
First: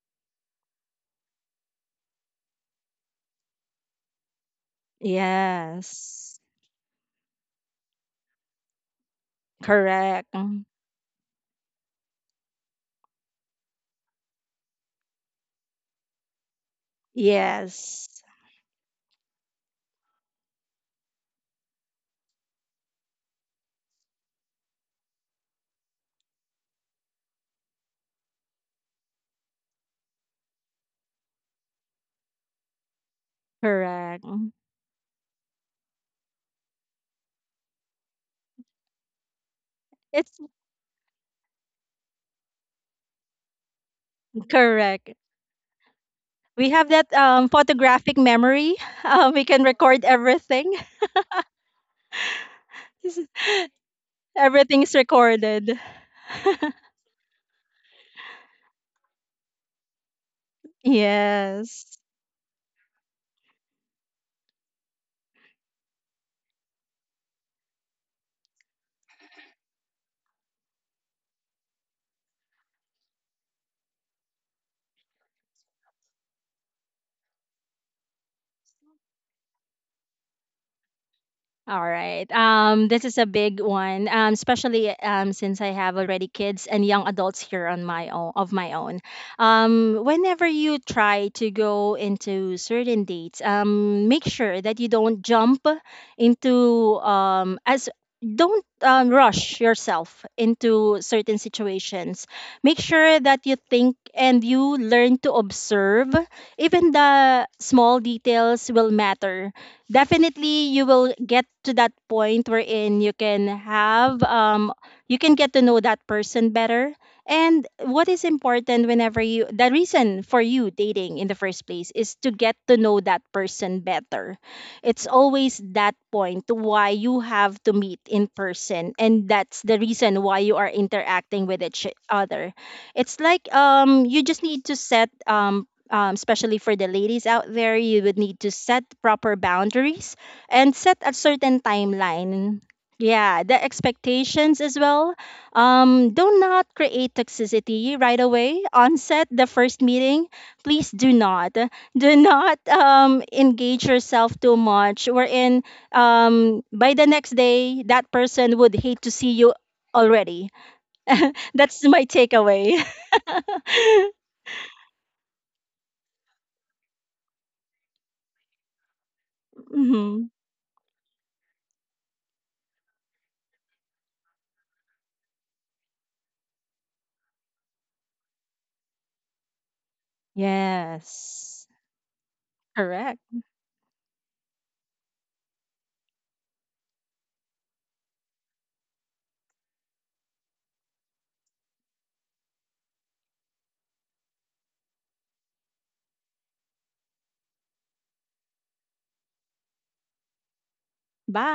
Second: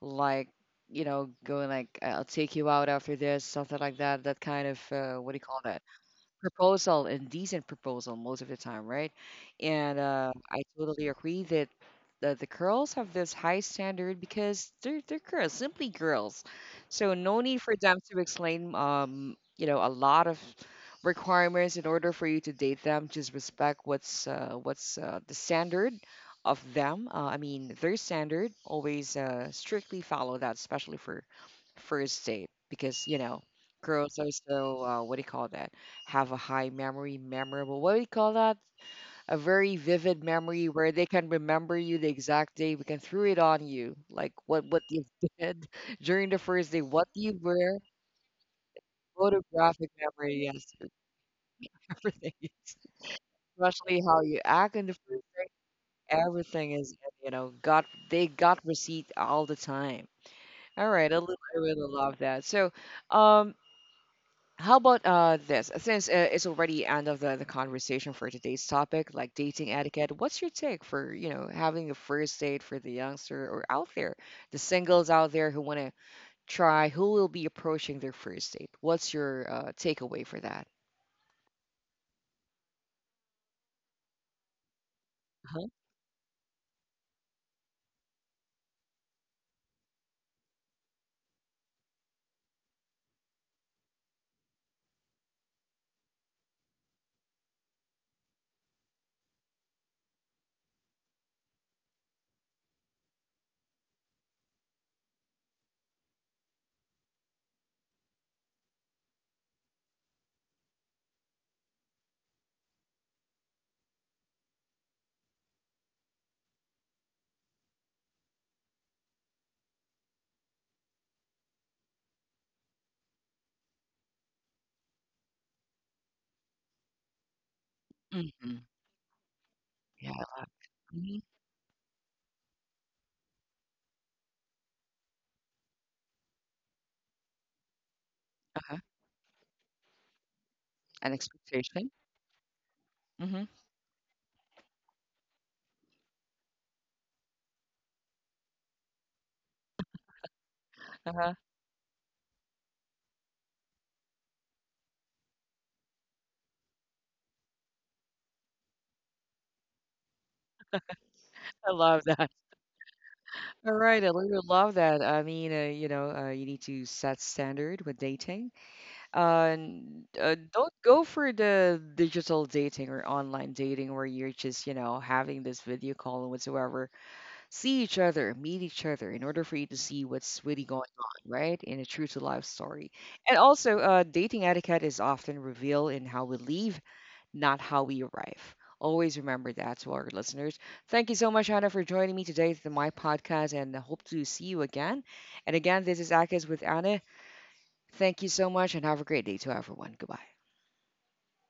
like, you know, going like, I'll take you out after this, something like that, that kind of, uh, what do you call that? Yes, Proposal and decent proposal most of the time, right? And correct. uh, I Mm. totally agree that the, the girls have this high standard because they're they're girls, simply girls. So no need for them Yes, to explain, um, you know, a lot of requirements in order for you to date them. Just respect what's uh, what's uh, the standard of them. Uh, I mean, their standard. Always uh, strictly follow that, especially for first date, because you know, girls correct. are Mm. so uh, what do you call that? Have a high memory, memorable, what do you call that? A very vivid It's memory where they can remember you the exact day, we can throw it on you, like what what you correct. did during the We first day, have what that you um, wear, photographic memory. Uh, we can photographic record memory, yes, everything. everything, especially how you act in the Everything's first day, recorded. everything is, you know, got they got receipt all the time. All right, I, lo- I really Yes. love that. So, um, how about uh this? Since uh, it's already end of the, the conversation for today's topic, like dating etiquette, what's your take for, you know, having a first date for the youngster or out there, the singles out there who want to try, who will be approaching their first date? What's your uh, takeaway for that? All right. Um, this is a big one, um, especially um, since I Uh-huh. have already kids and young adults here on my own, of my own. Um, whenever you try to go into certain dates, um, make sure that you don't jump into um, as don't um, rush yourself into certain situations. Make sure that you think and you learn to observe. Even the small details will matter. Definitely you will get to that point wherein you can have um you can get to know that person better. And what is important, whenever you, the reason for you dating in the first place is to get to know that person better. It's always that point why you have to meet in Hmm. person, and that's the Yeah. reason why you are Hmm. interacting with each other. It's like um you just need to set um um, especially for the ladies out there, you would need to Uh-huh. set proper boundaries and set a An certain expectation. timeline. Yeah, Hmm. the expectations as well. Um, do not create toxicity right away. On set, the first meeting, please do Uh-huh. not. Do not um, engage yourself too much, wherein um, by the next day, that person would hate to see you already. I That's my love that. takeaway. All right, I really love that. I mean, uh, you know, uh, you need to set standard with dating. Uh, n- Mhm. uh, don't go for the digital dating or online dating where you're just, you know, having this video call and whatsoever. See each other, meet each other in order for you to see what's really going on, Yes, right? In a true to life story. correct. And also, uh, dating etiquette is often revealed in how we leave, not how we arrive. Always remember that to our listeners. Thank you so much, Hannah, for joining me today to my podcast and I hope to see you again. And again, this is Akis with Anna. Thank you so much and have a great day to everyone. Goodbye. Bye.